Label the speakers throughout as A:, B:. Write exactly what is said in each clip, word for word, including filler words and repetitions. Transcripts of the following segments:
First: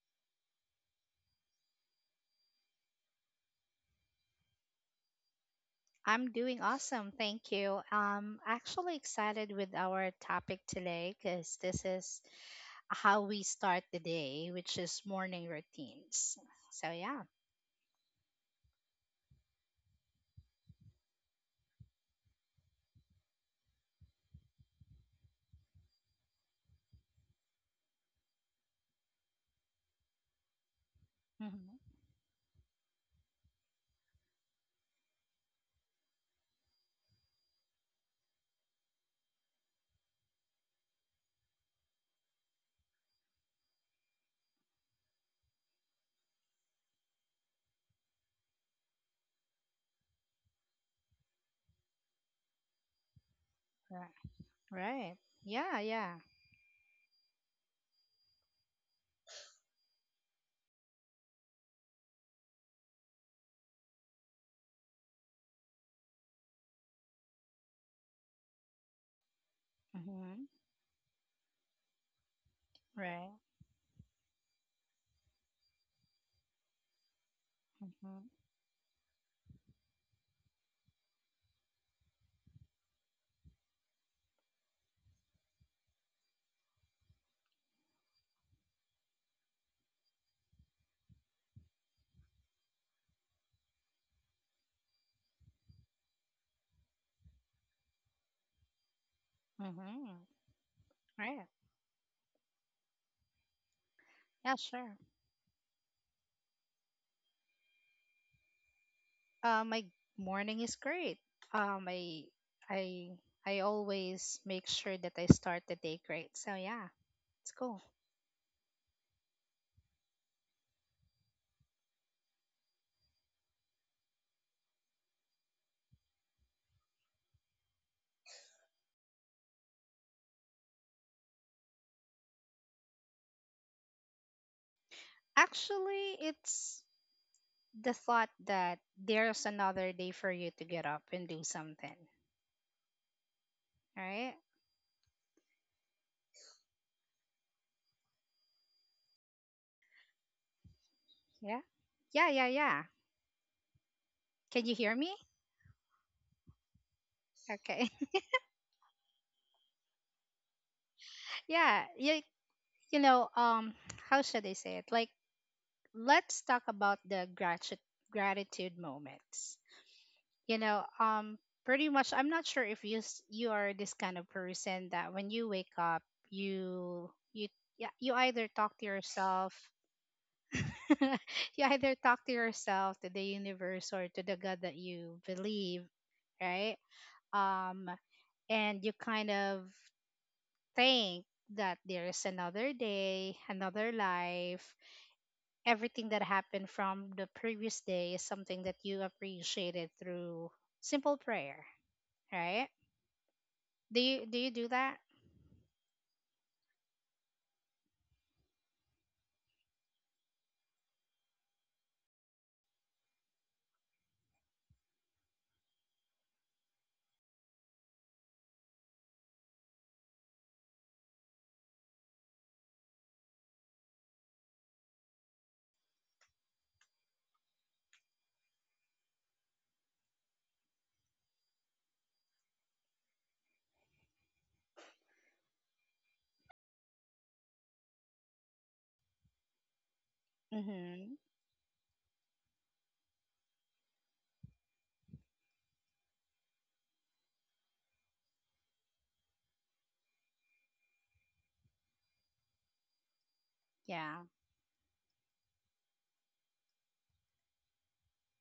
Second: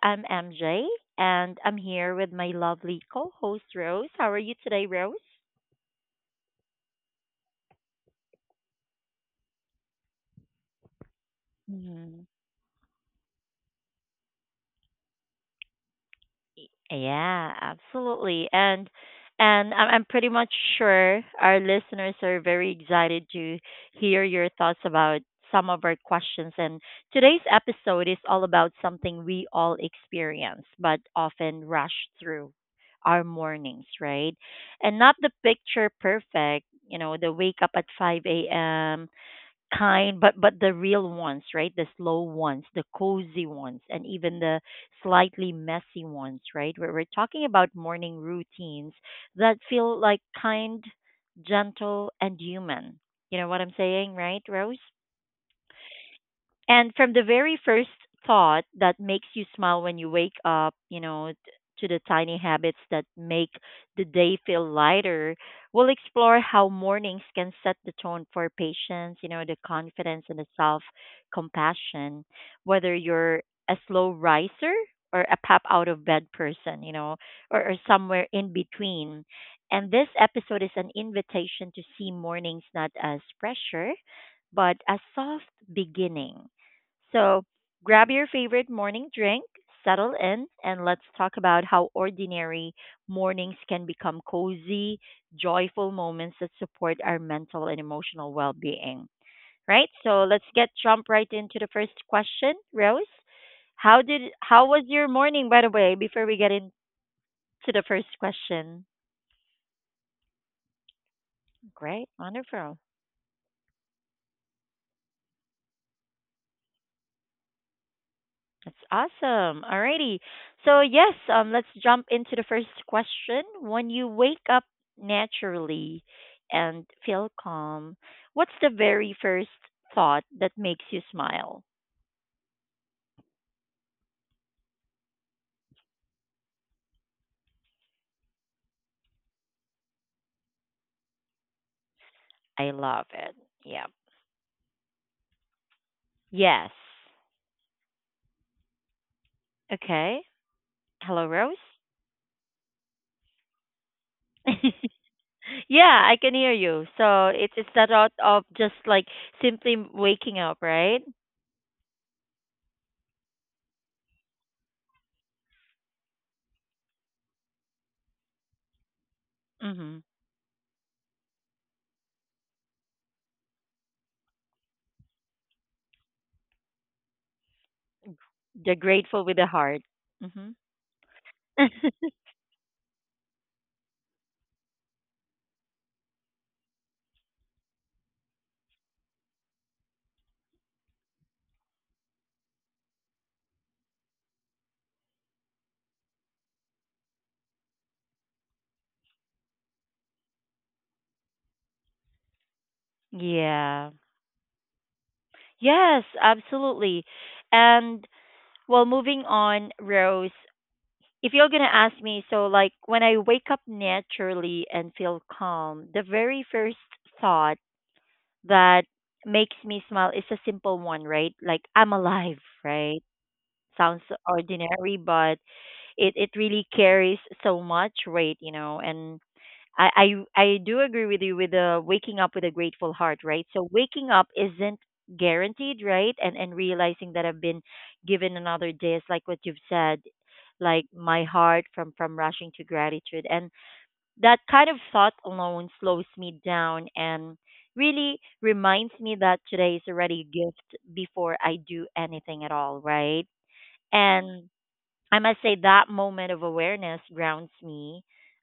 A: I'm M J and I'm here with my lovely co host, Rose. How are you today, Rose?
B: I'm doing awesome. Thank you. I'm actually excited with our topic today, because this is how we start the day, which is morning routines. So, yeah.
A: Yeah, absolutely. And and I'm I'm pretty much sure our listeners are very excited to hear your thoughts about some of our questions. And today's episode is all about something we all experience, but often
B: hmm
A: rush through our mornings, right? And not the picture perfect, you know, the wake up at five a m kind but but the real ones, right? The slow ones, the cozy ones, and even the slightly messy ones, right? We're, we're talking about morning routines that feel like kind, gentle and human. You know what I'm saying,
B: Right.
A: right, Rose?
B: Right. Yeah. Yeah.
A: And from the very first thought that makes you smile when you wake up, you know, t- to the tiny habits that make the day feel lighter, we'll explore how mornings can set the tone for patience, you know, the confidence and the
B: hmm
A: self compassion, whether
B: Right.
A: you're a slow riser or a pop out of bed person, you know, or, or somewhere
B: hmm
A: in between. And this episode is an invitation to see mornings not as pressure, but a soft beginning. So grab your favorite morning drink, settle in, and let's talk about how ordinary mornings can become cozy, joyful moments that support our mental and emotional well being. Right? So
B: hmm
A: let's get jump right
B: Right.
A: into the first question, Rose. How did
B: Yeah,
A: how was
B: sure.
A: your morning, by the way, before we get into the first question?
B: Uh, my morning is great. Um,
A: Great,
B: I,
A: wonderful.
B: I, I always make sure that I start the day great. So, yeah, it's cool.
A: That's awesome. Alrighty. So yes, um, let's jump into the first question. When you wake up naturally and feel calm, what's the very first thought that makes you smile?
B: Actually, it's the thought that there's another day for you to get up and do something,
A: I love it. Yeah.
B: right?
A: Yes. Okay. Hello, Rose.
B: Yeah. Yeah, yeah, yeah. Can you hear me?
A: Yeah, I can hear you. So it's it's that
B: Okay.
A: thought of just like simply waking up, right?
B: Yeah, you, you know, um how should I say it? Like, let's talk about the gratitude gratitude moments.
A: Mm-hmm.
B: You know, um pretty much, I'm not sure if you s- you are this kind of person that when you wake up, you you yeah, you either
A: The
B: talk to
A: grateful with the
B: yourself,
A: heart. Mm-hmm.
B: you either talk to yourself, to the universe, or to the God that you believe, right? Um, and you kind of think that there is another day, another life. Everything that happened from the previous day is something that you appreciated through simple prayer, right?
A: Yeah.
B: Do you do you do that?
A: Yes, absolutely. And well, moving on, Rose, if you're going to ask me, so like when I wake up naturally and feel calm, the very first thought that makes me smile is a simple one, right? Like I'm alive, right? Sounds ordinary, but it, it really carries so much weight, you know, and I, I I do agree with you with the waking up with a grateful heart, right? So waking up isn't guaranteed, right? And and realizing that I've been given another day is like what you've said, like
B: Mm-hmm.
A: my heart from from rushing to gratitude. And that kind of thought alone slows me down and really reminds me that today is already a gift before I do anything at all, right?
B: Yeah.
A: And I must say that moment of awareness grounds me.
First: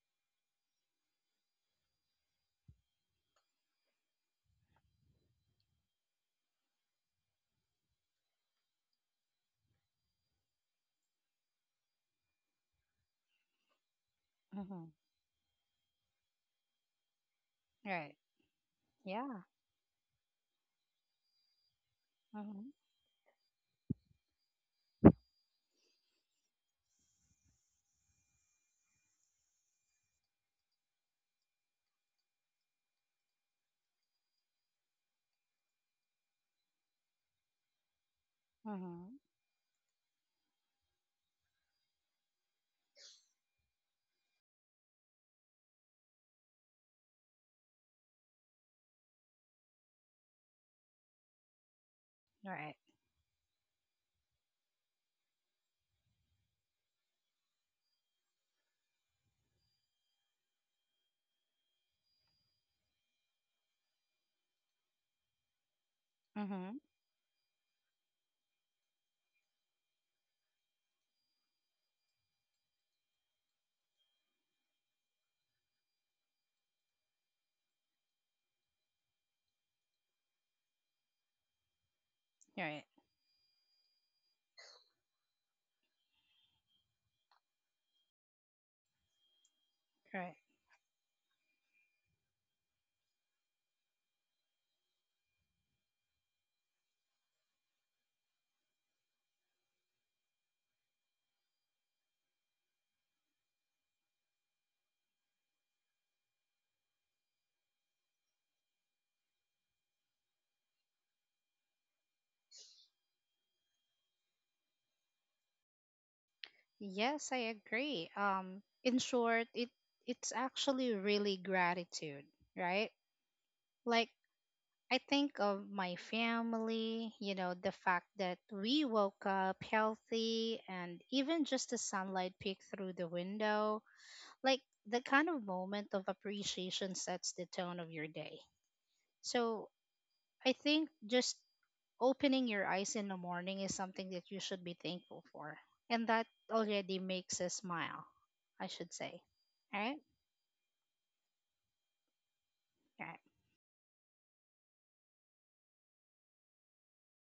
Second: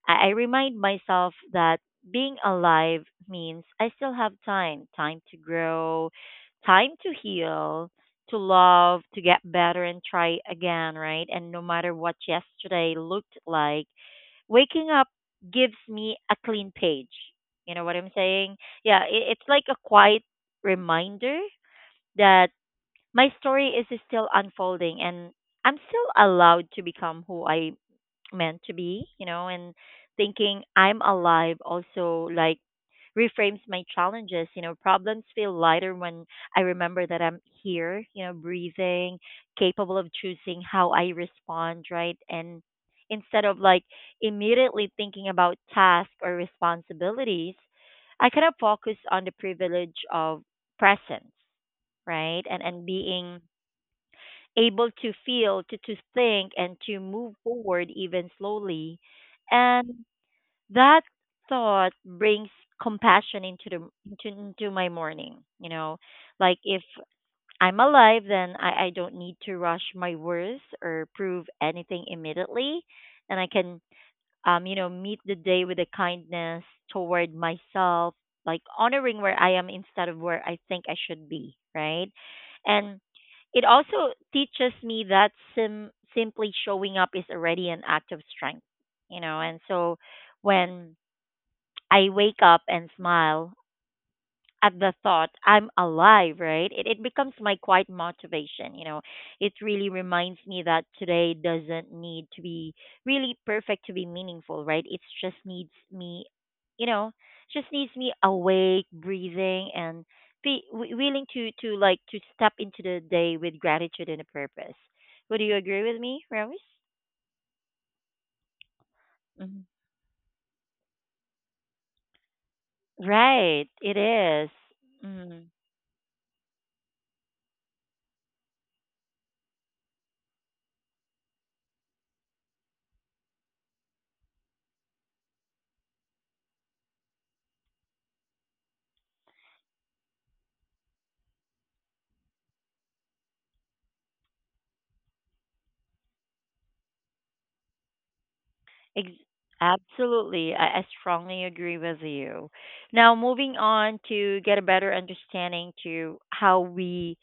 A: I, I remind myself that being alive means I still have time time to grow, time to heal, to love, to get better and try again, right? And no matter what yesterday looked like,
B: Mm-hmm.
A: waking up gives me a clean page. You know what I'm
B: Right.
A: saying? Yeah, it,
B: Yeah.
A: it's like a quiet reminder that
B: Mm-hmm.
A: my story is still unfolding and I'm still allowed to become who I meant to be, you know, and thinking I'm alive also like reframes my challenges, you know, problems feel lighter when I remember that I'm here, you know,
B: Mm-hmm.
A: breathing, capable of choosing how I respond, right? And instead of like immediately thinking about tasks or responsibilities, I kind of focus on the privilege of presence, right? and
B: Right.
A: and being able to feel, to, to think, and to move forward even slowly. And that thought brings compassion into the into, into my morning. You know, like
B: Mm-hmm.
A: if I'm alive, then I, I don't need to rush my words or prove anything immediately, and I can um, you know, meet the day with a kindness toward myself, like honoring where I am instead of where I think I should be, right?
B: Right.
A: And it also teaches me that sim- simply showing up is already an act of strength, you know. And so
B: Right.
A: when I wake up and smile, at the thought I'm alive, right? It it becomes my quiet motivation, you know. It really reminds me that today doesn't need to be really perfect to be meaningful, right? It just needs me, you know, just needs me awake, breathing and be wi- willing to to like to step into the day with gratitude and a purpose. Would you agree with me, Rose?
B: Yes, I agree. Um, in short,
A: Mhm.
B: it it's actually really gratitude, right?
A: Right, it
B: Like,
A: is.
B: I think
A: Mm.
B: of my family, you know, the fact that we woke up healthy and even just the sunlight peek through the window, like, the kind of moment of appreciation sets the tone of your day. So I think just opening your eyes in the morning is something that you should be thankful for. And that already makes us smile, I should
A: Ex-
B: say. All right?
A: Absolutely. I, I strongly agree with you.
B: All
A: Now,
B: right.
A: moving on to get a better understanding to how we,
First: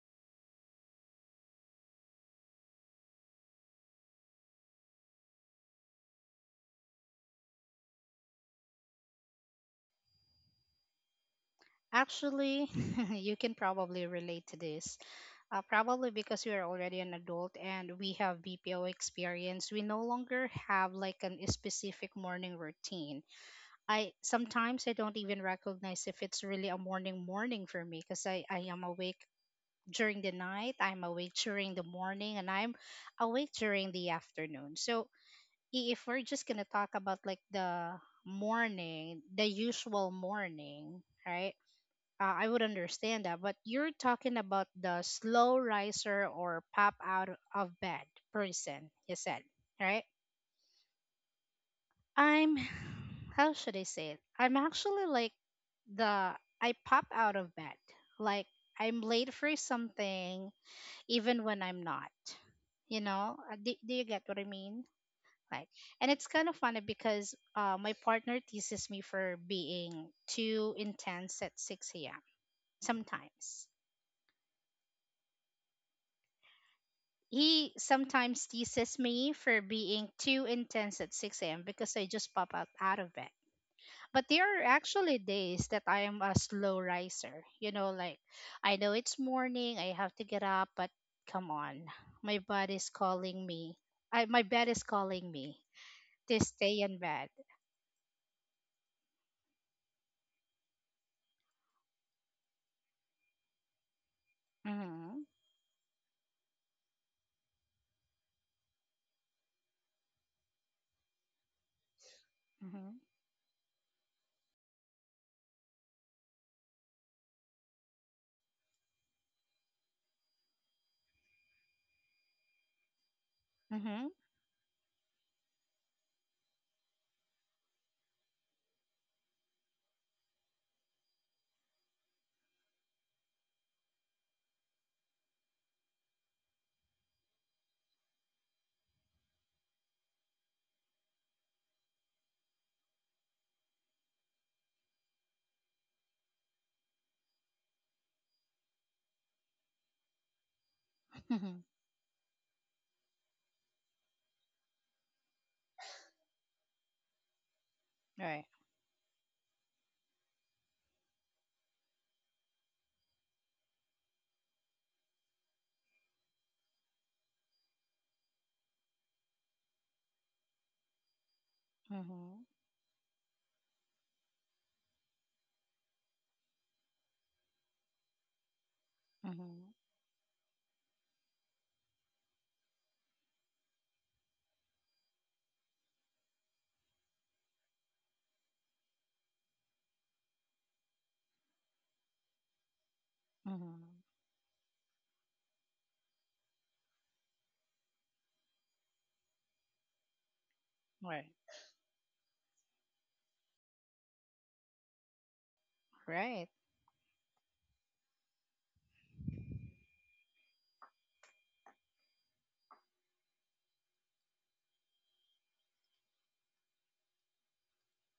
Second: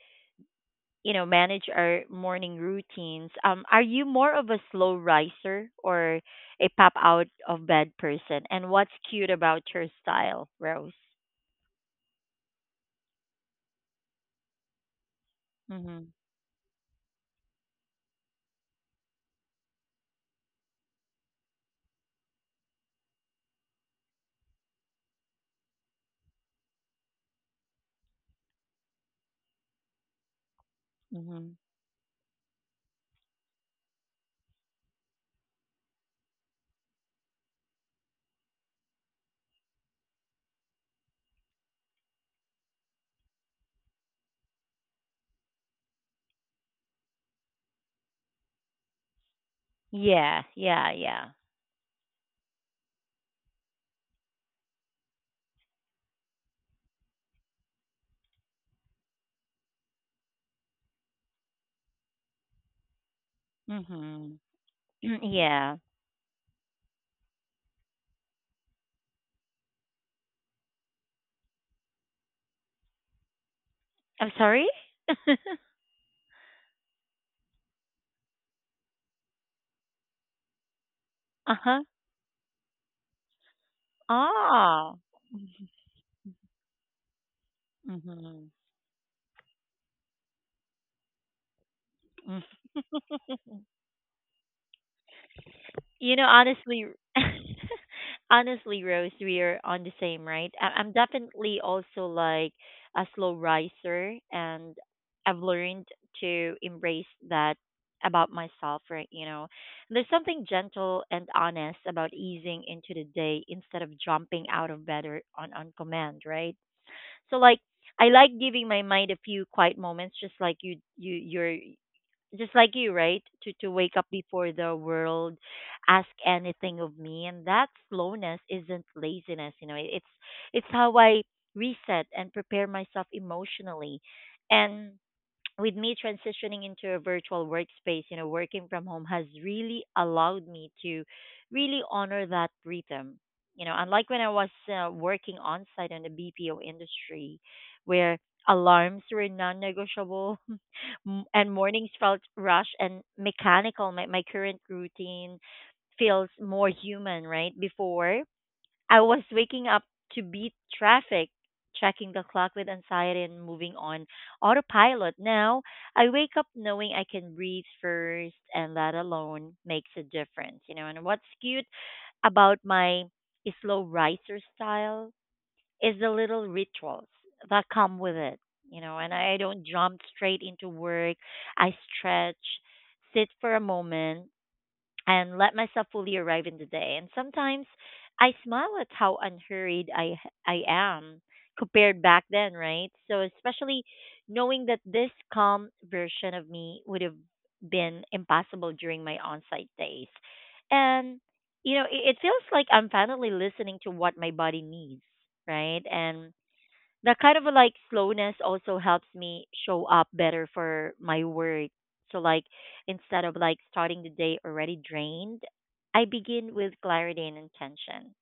A: you know, manage our morning routines. Um, are you more of a slow riser or a pop out of bed person? And what's cute about your style, Rose?
B: Actually, you can probably relate to this. Uh, probably
A: Mhm.
B: because we are already an adult and we have B P O experience, we no longer have like an specific morning routine. I sometimes I don't even recognize if it's really a morning morning for me, because I, I am awake during the night, I'm awake
A: Mhm.
B: during the morning, and I'm awake during the afternoon. So i- if we're just gonna talk about like the morning, the usual morning, right? Uh, I would understand that, but you're talking about the slow riser or pop out of bed person, you said, right?
A: Yeah, yeah, yeah.
B: I'm, how should I say it? I'm actually like the, I pop out of bed. Like, I'm late for something even when I'm not. You know, Uh, do, do you get
A: Mhm.
B: what I mean? Like,
A: Yeah.
B: and it's kind of funny because uh, my partner teases me for being too intense at six a m. Sometimes
A: I'm sorry?
B: he sometimes teases me for being too intense at six a m
A: Uh-huh.
B: because I just pop out out of bed. But there are
A: Oh.
B: actually days that I am a slow riser. You know, like
A: Mhm.
B: I know it's morning, I have to get up, but come on, my body's calling me. I My bed is calling me
A: You know,
B: to
A: honestly,
B: stay in bed.
A: honestly, Rose, we are on the same, right? I- I'm definitely also like a slow riser, and
B: Mm-hmm.
A: I've learned to embrace that about myself, right? You know, there's something gentle and honest about easing into
B: Mm-hmm.
A: the day instead of jumping out of bed or on on command, right? So like. I like giving my mind a few quiet moments, just like you, you, you're just like you, right? To to wake up
B: Mm-hmm.
A: before the world, ask anything of me, and that slowness isn't laziness. You know, it- it's it's how I reset and prepare myself emotionally, and with me transitioning into a virtual workspace, you know, working from home has really allowed me to really honor that rhythm. You know, unlike when I was uh, working on site in the B P O industry, where alarms were non-negotiable m- and
B: Mm-hmm.
A: mornings felt rushed and mechanical. My, my current routine feels more human, right? Before,
B: Right.
A: I was waking up to beat traffic, checking the clock with anxiety, and moving on autopilot. Now, I wake up knowing I can breathe first, and that alone makes a difference, you know. And what's cute
B: Mm-hmm.
A: about my slow riser style is the little rituals that come with it, you know, and I don't
B: Mm-hmm.
A: jump straight into work. I stretch, sit for a moment, and let myself fully arrive in the day. And sometimes I smile at how unhurried I I am compared back then, right? So especially
B: Mm-hmm.
A: knowing that this calm version of me would have been impossible during my on-site days. And
B: Right.
A: you know, it, it feels like I'm finally listening to what my body needs, right? And
B: Right.
A: that kind of a, like slowness also helps me show up better for my work. So like instead of like starting the day already drained, I begin with clarity and intention.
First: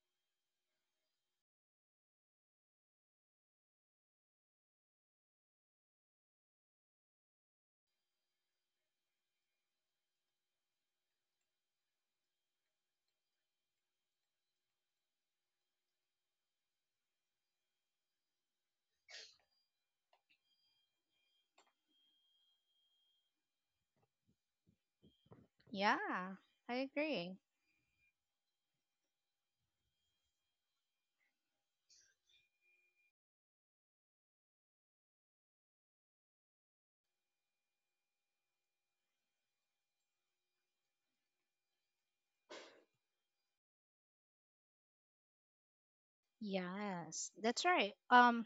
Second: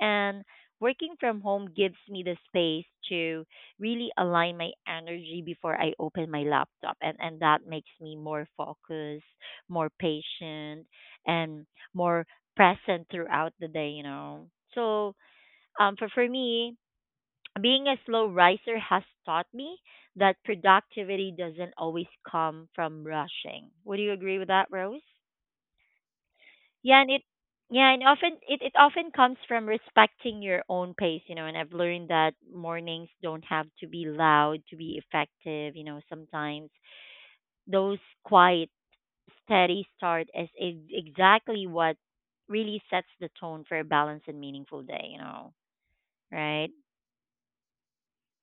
A: And working from home gives me the space to really align my energy before I open my laptop and and that makes me more focused, more patient and more present throughout the day, you know. So um for for me being a slow riser has taught me that productivity doesn't always come from rushing. Would you agree with that, Rose?
B: Yeah, I
A: Yeah, and it
B: agree.
A: yeah, and often it, it often comes from respecting your own pace, you know, and I've learned that mornings don't have to be loud to be effective, you know, sometimes those quiet, steady start is ex- exactly what really sets the tone for a balanced and meaningful day, you know, right?
B: Yes, that's right. Um,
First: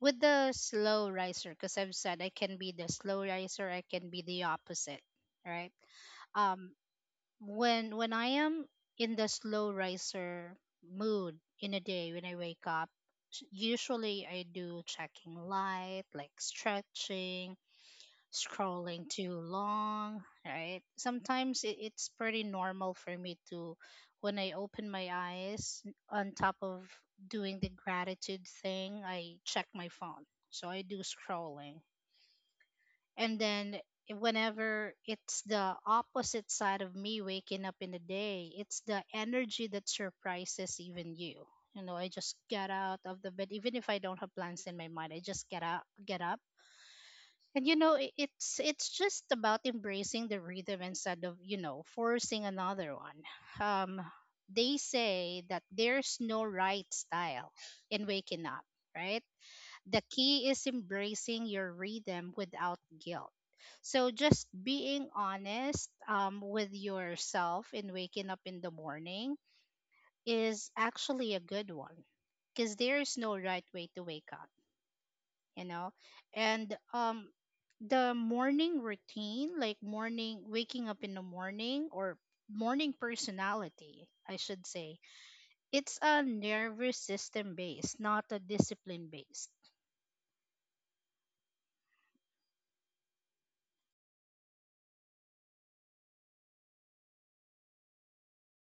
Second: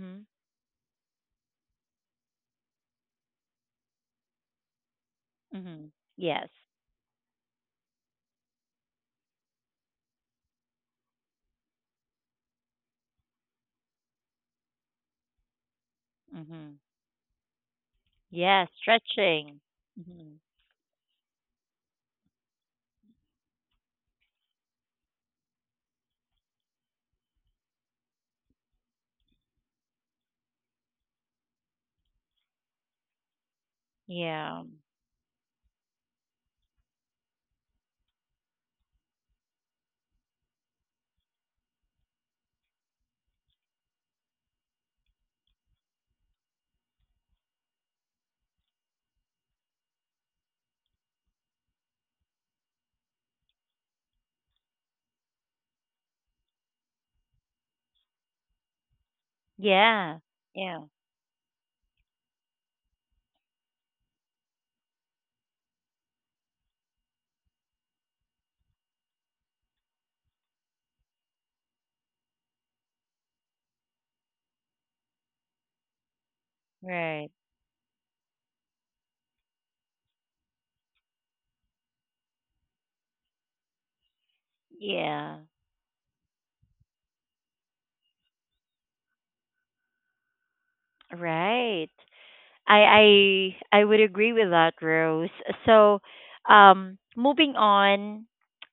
B: with the slow riser, because I've said I can be the slow riser, I can be the opposite, right?
A: Mhm. Yes.
B: Um, when when I am in the slow riser mood, in a day when I wake up, s- usually I do checking light, like
A: Mhm.
B: stretching,
A: Yeah,
B: scrolling too
A: stretching.
B: long,
A: Mhm.
B: right? Sometimes it, it's pretty normal for me to, when I open my eyes, on top of doing the gratitude thing, I check my phone. So I do scrolling. And then
A: Yeah.
B: whenever it's the opposite side of me waking up in the day, it's the energy that surprises even you. You know, I just get out of the bed, even if I don't have plans in my mind. I just get up, get up, and you know i- it's it's just about embracing the rhythm instead of, you know, forcing another one. Um, they say that there's no right style in waking up, right? The
A: Yeah.
B: key is
A: Yeah.
B: embracing your rhythm without guilt. So just being honest um, with yourself in waking up in the morning is actually a good one, because there is no right way to wake up, you know. And
A: Right.
B: um, the morning routine, like morning waking up in the morning, or morning personality I should say,
A: Yeah.
B: it's a nervous system based, not a discipline based.
A: Right. I I I would agree with that, Rose. So, um moving on,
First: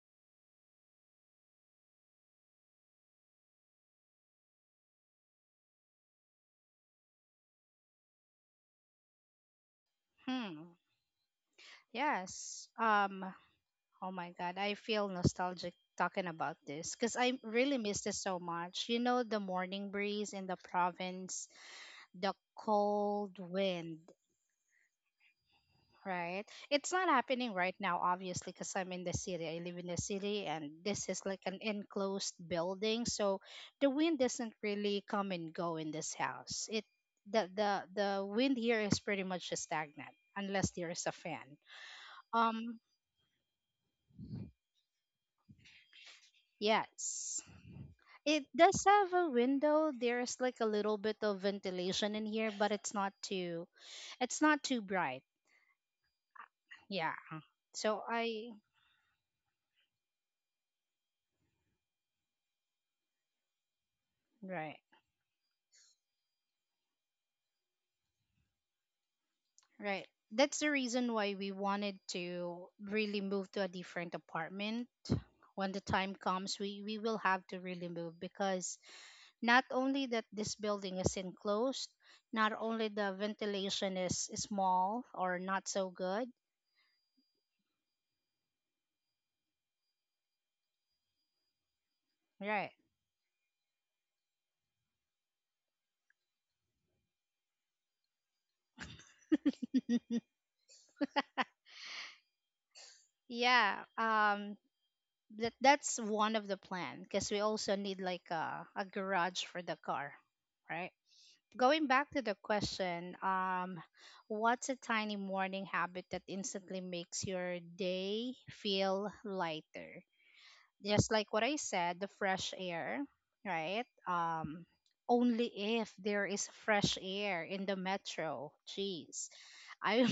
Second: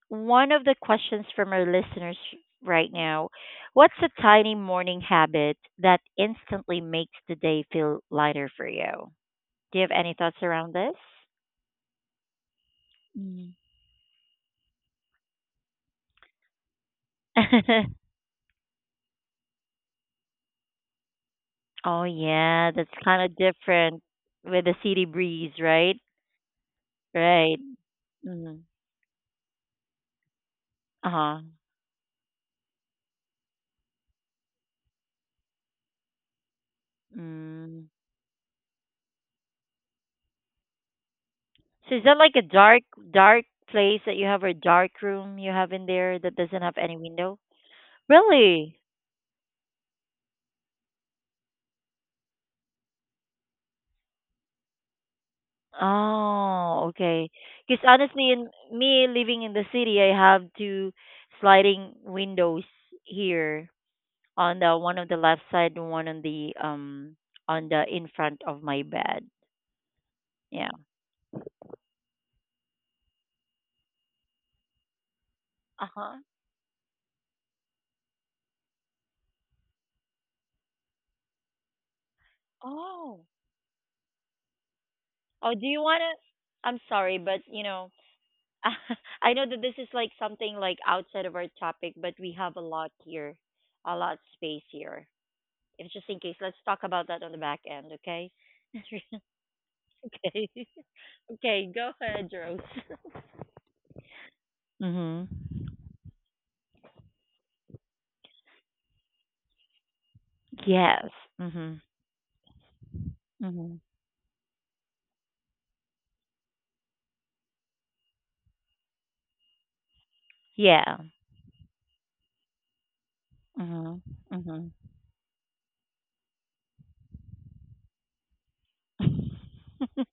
A: one of the questions from our listeners right now, what's a tiny morning habit that instantly makes the day feel lighter for you? Do you have any thoughts around
B: hmm
A: this?
B: yes, um,
A: Mm.
B: oh my God, I feel nostalgic talking about this because I really miss this so much. You know, the morning breeze in the province,
A: Oh
B: the
A: yeah, that's kind
B: cold
A: of different
B: wind,
A: with the city breeze, right?
B: right? It's not happening
A: Right.
B: right now, obviously,
A: Mm.
B: because I'm in the city. I live in the city, and this is
A: Uh-huh.
B: like an enclosed building, so the wind doesn't really come and go in this house. It The the
A: Mm.
B: the wind here is pretty much stagnant unless there is a fan.
A: So is that like a
B: Um,
A: dark dark place that you have or dark room you have in there that doesn't have any window?
B: yes. It
A: Really?
B: does have a window. There's like a little bit of ventilation in here, but it's not too it's not too bright.
A: Oh,
B: Yeah.
A: okay. Because
B: So
A: honestly, in
B: I
A: me living in the city, I have two sliding windows here on the
B: Right,
A: one on the left side and one on the um on the in front of my bed.
B: right. That's
A: Yeah.
B: the reason why we wanted to really move to a different apartment. When the
A: Uh-huh.
B: time comes, we we will have to really move because not only that this building is enclosed, not only the
A: Oh.
B: ventilation is small or
A: Oh, do
B: not
A: you
B: so
A: wanna?
B: good.
A: I'm sorry, but you know, I know that this is like something like outside of our topic, but we have a
B: Right.
A: lot here, a lot space here. If just in case, let's talk about that on the back end, okay? Okay. Okay, go ahead, Rose.
B: Yeah. Um,
A: Mhm.
B: that that's one of the plan because we also need like a, a garage for the car, right?
A: Yes. Mhm.
B: Going back to the question, um,
A: Mhm.
B: what's a tiny morning habit that instantly makes your day feel lighter?
A: Yeah.
B: Just like what I said, the fresh air, right?
A: Mhm.
B: Um,
A: Mhm.
B: only if there is fresh air in the metro, jeez. I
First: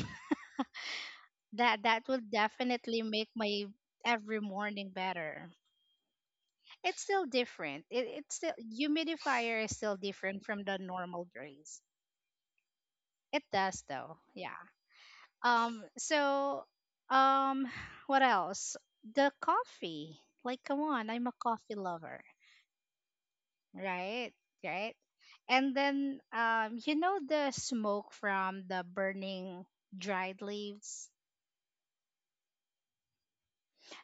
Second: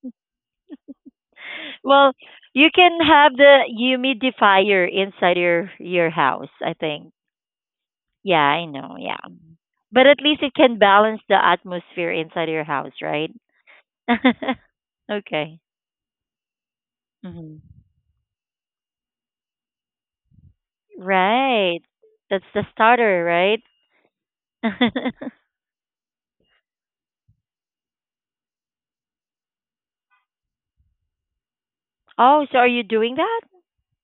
B: That that
A: Well,
B: will
A: you can
B: definitely make
A: have the
B: my every
A: humidifier
B: morning
A: inside
B: better.
A: your your house, I
B: It's
A: think.
B: still different. It, it's
A: Yeah,
B: still
A: I know. Yeah.
B: Humidifier is still
A: But at least
B: different
A: it
B: from
A: can
B: the
A: balance
B: normal
A: the
B: grays.
A: atmosphere inside your house, right?
B: It does though. Yeah.
A: Okay.
B: Um. So,
A: Hmm.
B: um, what else? The coffee. Like, come on, I'm a coffee
A: Right.
B: lover.
A: That's the starter, right?
B: Right. Right. And then, um, you know, the smoke from the burning dried leaves.
A: Oh, so are you doing that?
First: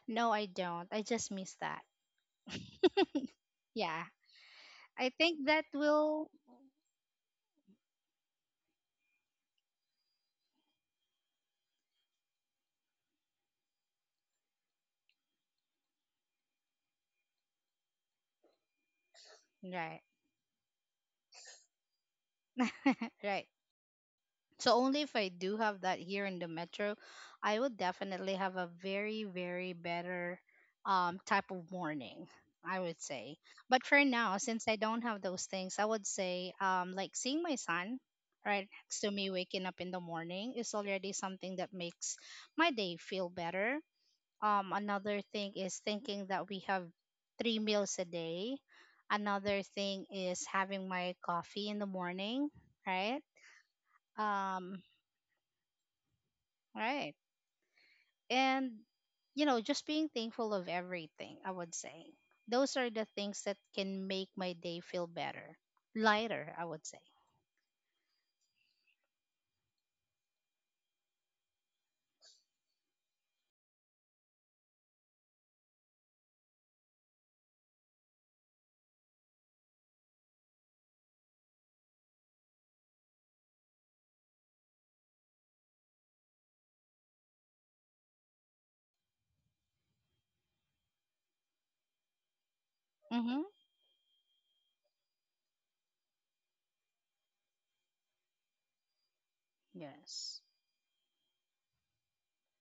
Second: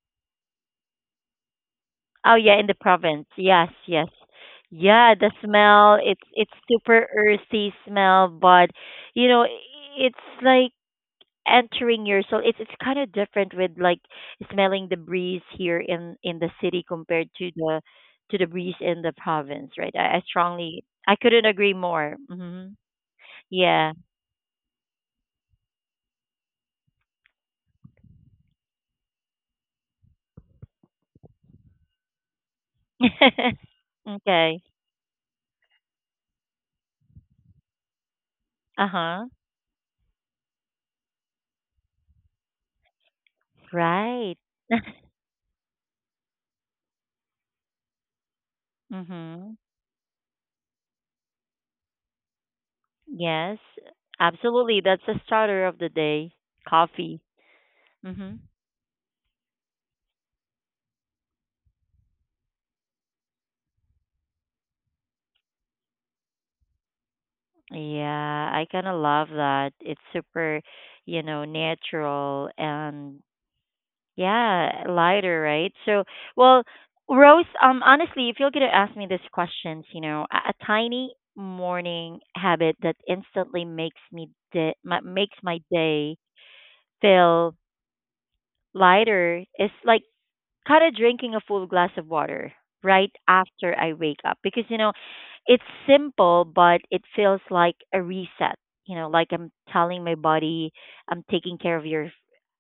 B: No, I don't. I just miss that.
A: Oh, yeah, in the province. Yes,
B: Yeah.
A: yes.
B: I
A: Yeah, the
B: think that
A: smell, it's
B: will.
A: it's super earthy smell, but you know, it's like entering your soul, it's it's kind of different with like smelling the breeze here in in the city compared to the to the breeze in the province, right?
B: Right.
A: I, I strongly i couldn't agree more. Hmm,
B: Right.
A: yeah.
B: So only if I do have that here in the metro, I would definitely have a very, very better um, type of morning, I would say. But for now,
A: Okay.
B: since I don't have those things, I would say um, like seeing my son right next to
A: Uh-huh.
B: me waking up in the morning is already something that makes my day feel better.
A: Right.
B: Um, another thing is thinking that we have three meals a day.
A: Mhm.
B: Another thing is having my coffee in the morning, right?
A: Yes,
B: Um,
A: absolutely, that's the starter of the day.
B: right,
A: Coffee. Mhm.
B: and you know, just being thankful of everything, I would say. Those are the things that can make my day feel better, lighter, I would say.
A: Yeah, I kind of love that, it's super, you know, natural, and yeah, lighter, right? So, well, Rose, um, honestly, if you're gonna ask me these questions, you know, a, a tiny morning habit that instantly makes me de- ma- makes my day feel lighter is like kind of drinking a full glass of water right
B: Mm-hmm.
A: after I wake up, because you know, it's simple but it feels like a reset, you know. Like I'm telling my
B: Yes.
A: body I'm taking care of your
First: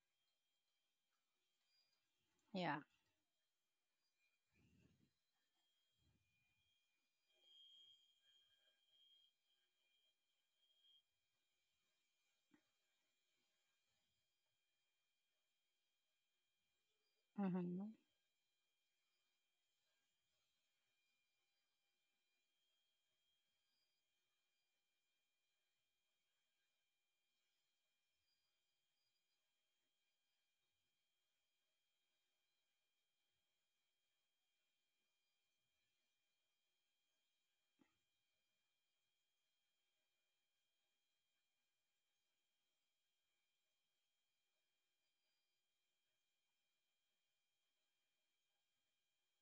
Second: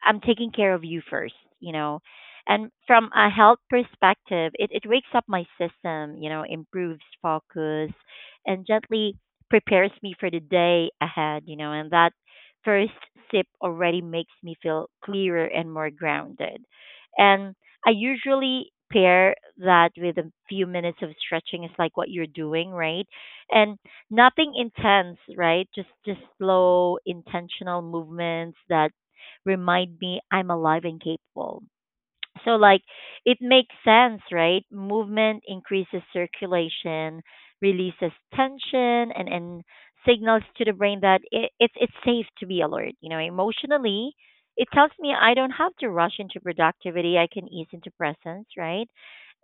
A: I'm taking care of you first, you know. And
B: Yeah.
A: from a health perspective, it it wakes up my system, you know, improves focus and gently prepares me for the day ahead, you know, and that first sip already makes me feel clearer and more grounded. And I
B: Mm-hmm.
A: usually pair that with a few minutes of stretching. It's like what you're doing, right? And nothing intense, right? Just just slow, intentional movements that remind me I'm alive and capable. So like, it makes sense, right? Movement increases circulation, releases tension, and, and signals to the brain that it, it's it's safe to be alert. You know, emotionally, it tells me I don't have to rush into productivity. I can ease into presence, right?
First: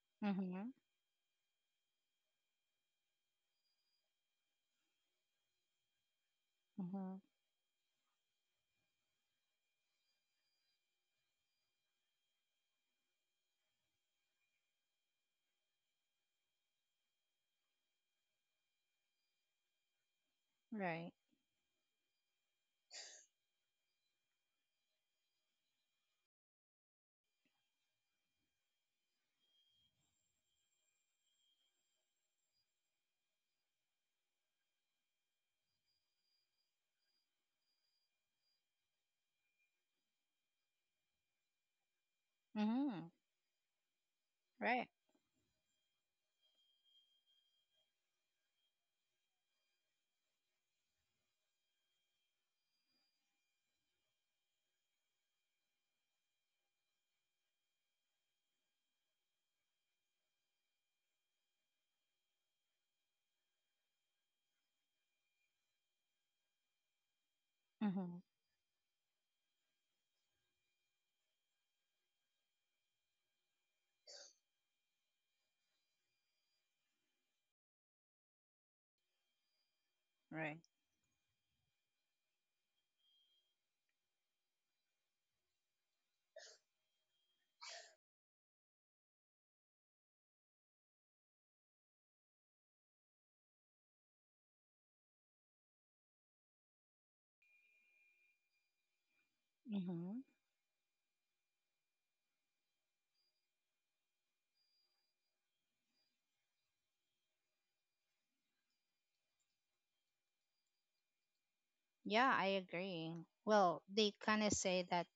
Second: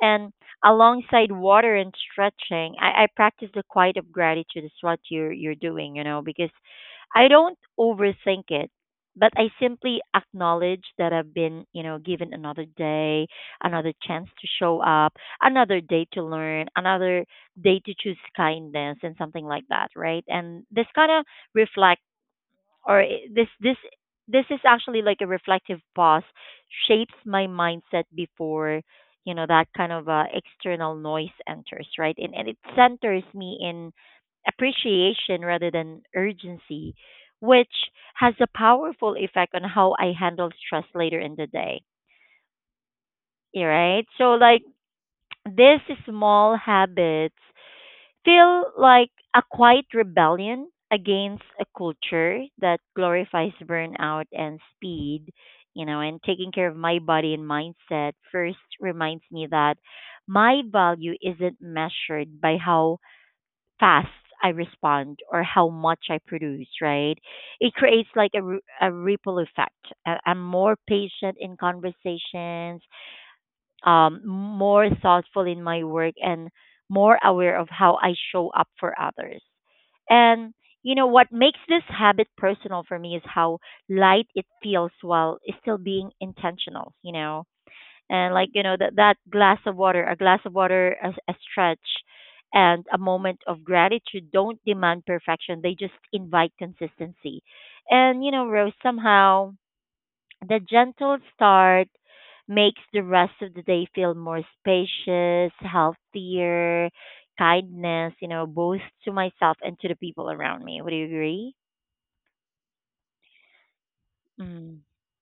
A: And
B: Mm-hmm.
A: alongside water and stretching, I, I practice the quiet of gratitude is what you're you're doing, you know, because
B: Mm-hmm.
A: I don't overthink it, but I simply acknowledge that I've been, you know, given another day, another chance to show up, another day to learn, another day to choose kindness and something like that, right? And this kind
B: Right.
A: of reflect or I- this this this is actually like a reflective pause, shapes my mindset before, you know, that kind of uh, external noise enters, right? And, and it centers me in appreciation rather than urgency, which has a powerful effect on how I handle stress later in the day.
B: Mm-hmm.
A: Yeah, right? So, like,
B: Right.
A: these small habits feel like a quiet rebellion against a culture that glorifies burnout and speed. You know, and taking care of my body and mindset first reminds me that my value isn't measured by how fast I respond or how much I produce, right? It creates
B: Mm-hmm.
A: like a, r- a ripple effect. I- I'm more patient in conversations, um, more thoughtful in my work, and more aware of how I show up for others. And
B: Right.
A: you know what makes this habit personal for me is how light it feels while still being intentional, you know. And like, you know, that that glass of water a glass of water, a, a stretch, and a moment of gratitude don't demand perfection, they just invite consistency. And you know, Rose, somehow
B: Mm-hmm.
A: the gentle start makes the rest of the day feel more spacious, healthier, kindness, you know, both to myself and to the people around me, would you agree?
B: Yeah, I agree. Well, they kind of say that,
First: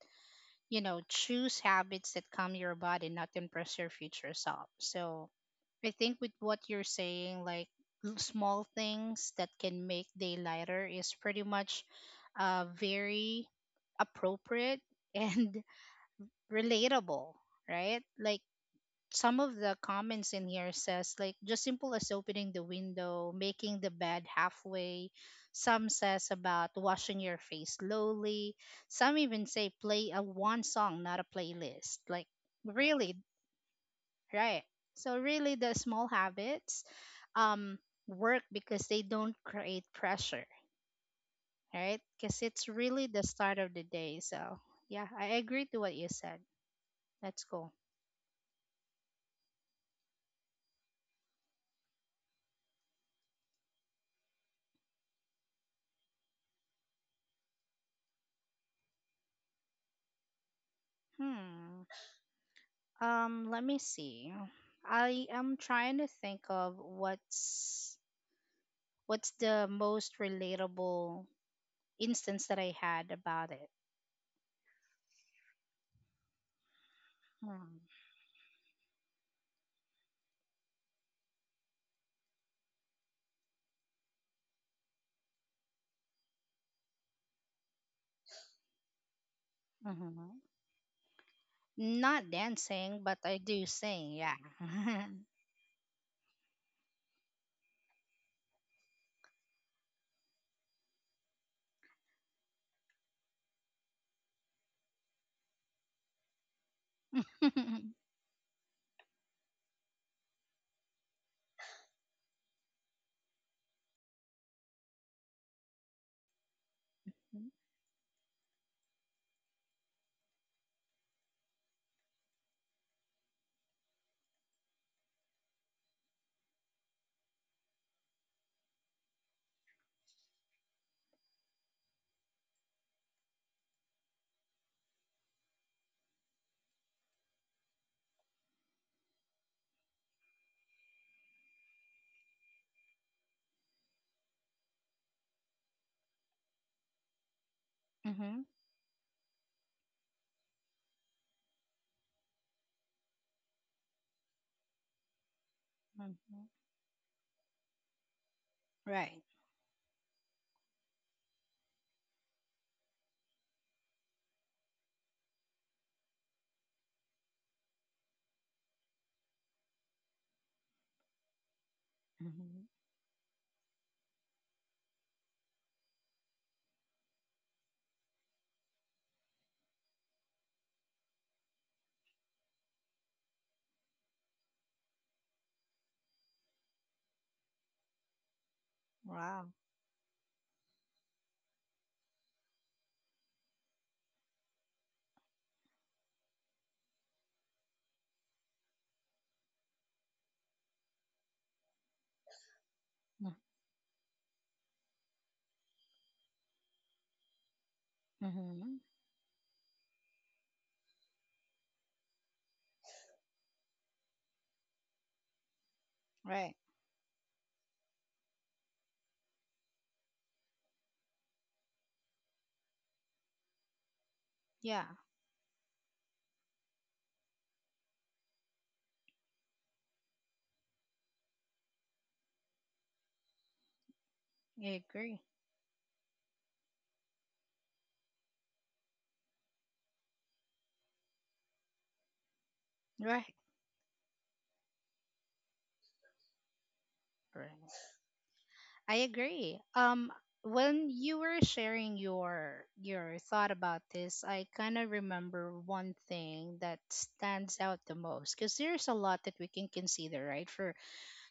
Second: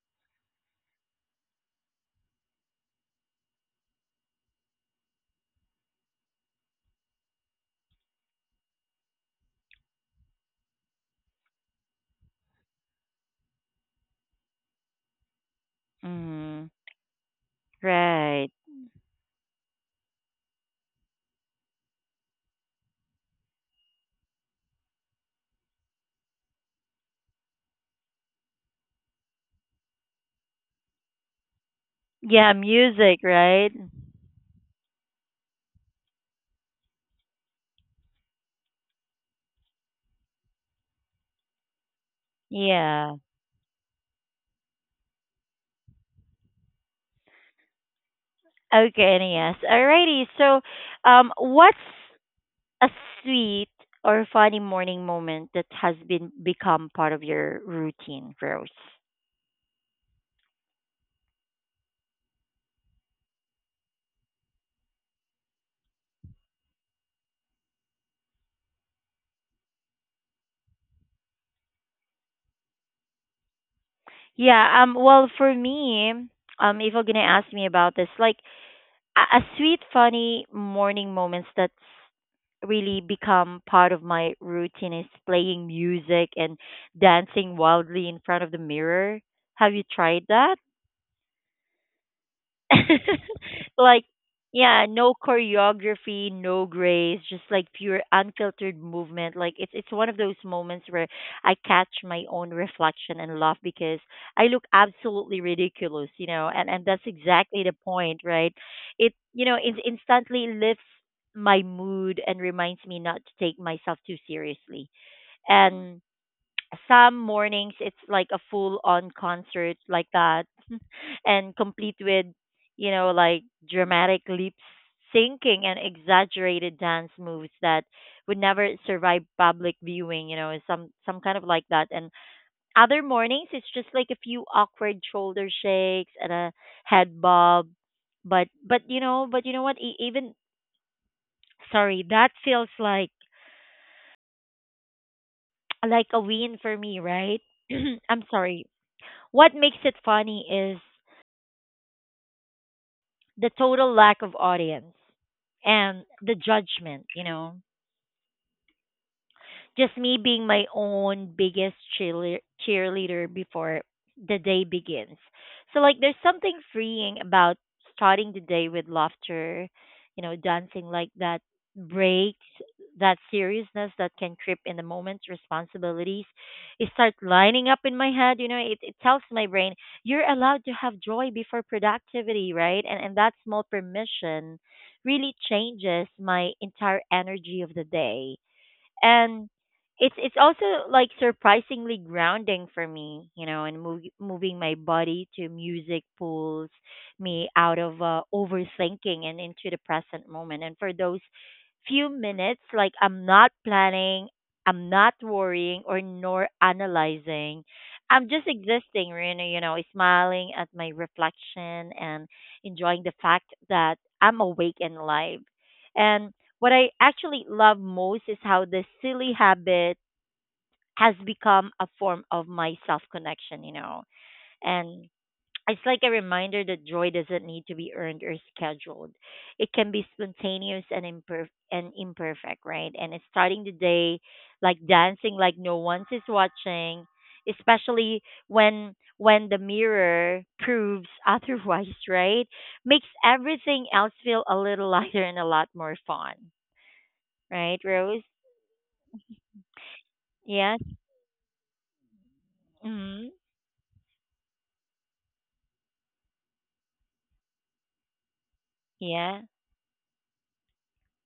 B: you know, choose habits that calm your body, not impress your future self. So I think with what you're saying, like, l- small things that can make day lighter is pretty much uh, very appropriate and
A: Mm-hmm.
B: relatable, right? Like
A: Right.
B: some of the comments in here says like, just simple as opening the window, making the bed halfway. Some says about washing your face slowly. Some even say play a one song, not a playlist. Like,
A: Yeah,
B: really.
A: music, right?
B: Right. So really the small habits um, work because they don't create pressure, right? Because it's really
A: Yeah.
B: the start of the day. So yeah, I agree to what you said. That's cool.
A: Okay, yes. Alrighty. So, um, what's a sweet or funny morning moment that has been become part of your routine, Rose?
B: Hmm. Um, let me see. I am trying to think of what's what's the most relatable instance that I had about it.
A: Yeah. Um. Well, for me, um, if you're gonna ask me
B: Hmm.
A: about this, like a, a sweet, funny morning moments that's really become part of my routine is playing music and dancing wildly in front of the mirror. Have you tried
B: hmm
A: that?
B: Not dancing, but I do
A: Like
B: sing, yeah.
A: yeah, no choreography, no grace, just like pure unfiltered movement. Like it's it's one of those moments where I catch my own reflection and laugh because I look absolutely ridiculous, you know, and and that's exactly the point, right? It you know, it instantly lifts my mood and reminds me not to take myself too seriously. And some mornings it's like a full on concert like that, and complete with, you know, like, dramatic lip syncing and exaggerated dance moves that would never survive public viewing, you know, some some kind of like that. And other mornings it's just like a few awkward shoulder shakes and a head bob. But but you know, but you know what E- even, sorry, that feels like like a win for me, right? I'm
B: hmm
A: sorry. What makes it funny is the total lack of audience and the
B: Mhm.
A: judgment, you know.
B: Right.
A: Just me being my own biggest cheerle- cheerleader before the day begins. So, like, there's something freeing about starting the day with laughter, you know. Dancing like that breaks
B: hmm
A: that seriousness that can creep in the moment responsibilities it starts lining up in my head, you know. It, it tells my brain you're allowed to have joy before productivity, right? And and that small permission really changes my entire energy of the day.
B: Wow.
A: And it's it's also like surprisingly grounding for me, you know. And move, moving my body to music pulls me out of uh, overthinking and into the present moment. And for those few minutes, like I'm not planning, I'm not worrying or nor analyzing. I'm just
B: Mm-hmm.
A: existing, really, you know, smiling at my reflection and enjoying the fact that I'm awake and alive. And
B: Right.
A: what I actually love most is how this silly habit has become a form of my self connection, you know.
B: Yeah,
A: And it's like a reminder that joy doesn't need to be earned or scheduled. It can be spontaneous and imperf- and imperfect, right? And it's starting the day like
B: I agree.
A: dancing like no one's is watching, especially when when the mirror proves otherwise, right? Makes
B: Right.
A: everything else feel a little lighter and a lot more fun,
B: Right.
A: right, Rose?
B: I agree. Um,
A: Yes.
B: when you were sharing your your
A: Mm-hmm.
B: thought about this, I kind of remember one thing that stands out the most, because there's a lot that
A: Yeah.
B: we can consider, right? For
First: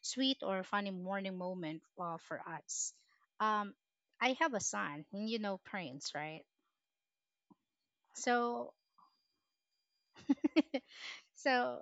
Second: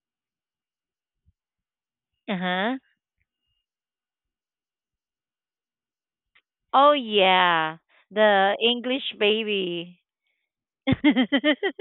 B: sweet or funny morning moment uh,
A: Uh
B: for
A: huh.
B: us. Um, I have a son, and you know Prince, right?
A: Oh yeah, the
B: So,
A: English baby.
B: so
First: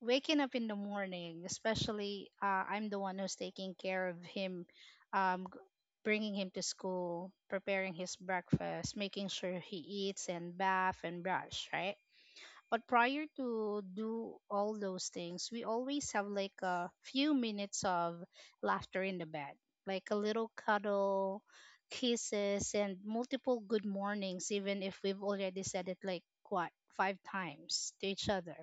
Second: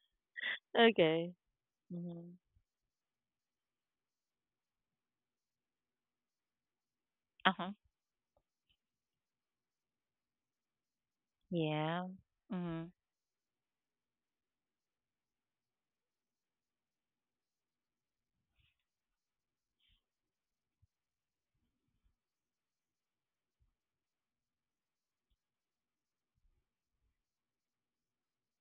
B: waking up in the
A: Okay.
B: morning, especially
A: Mm-hmm.
B: uh, I'm the one who's taking care of him, um, g- bringing him to school,
A: Uh huh.
B: preparing his breakfast, making sure he eats and bath and brush, right?
A: Yeah. Mm-hmm.
B: But prior to do all those things, we always have like a few minutes of laughter in the bed, like a little cuddle, kisses, and multiple good mornings, even if we've already said it like, what, five times to each other.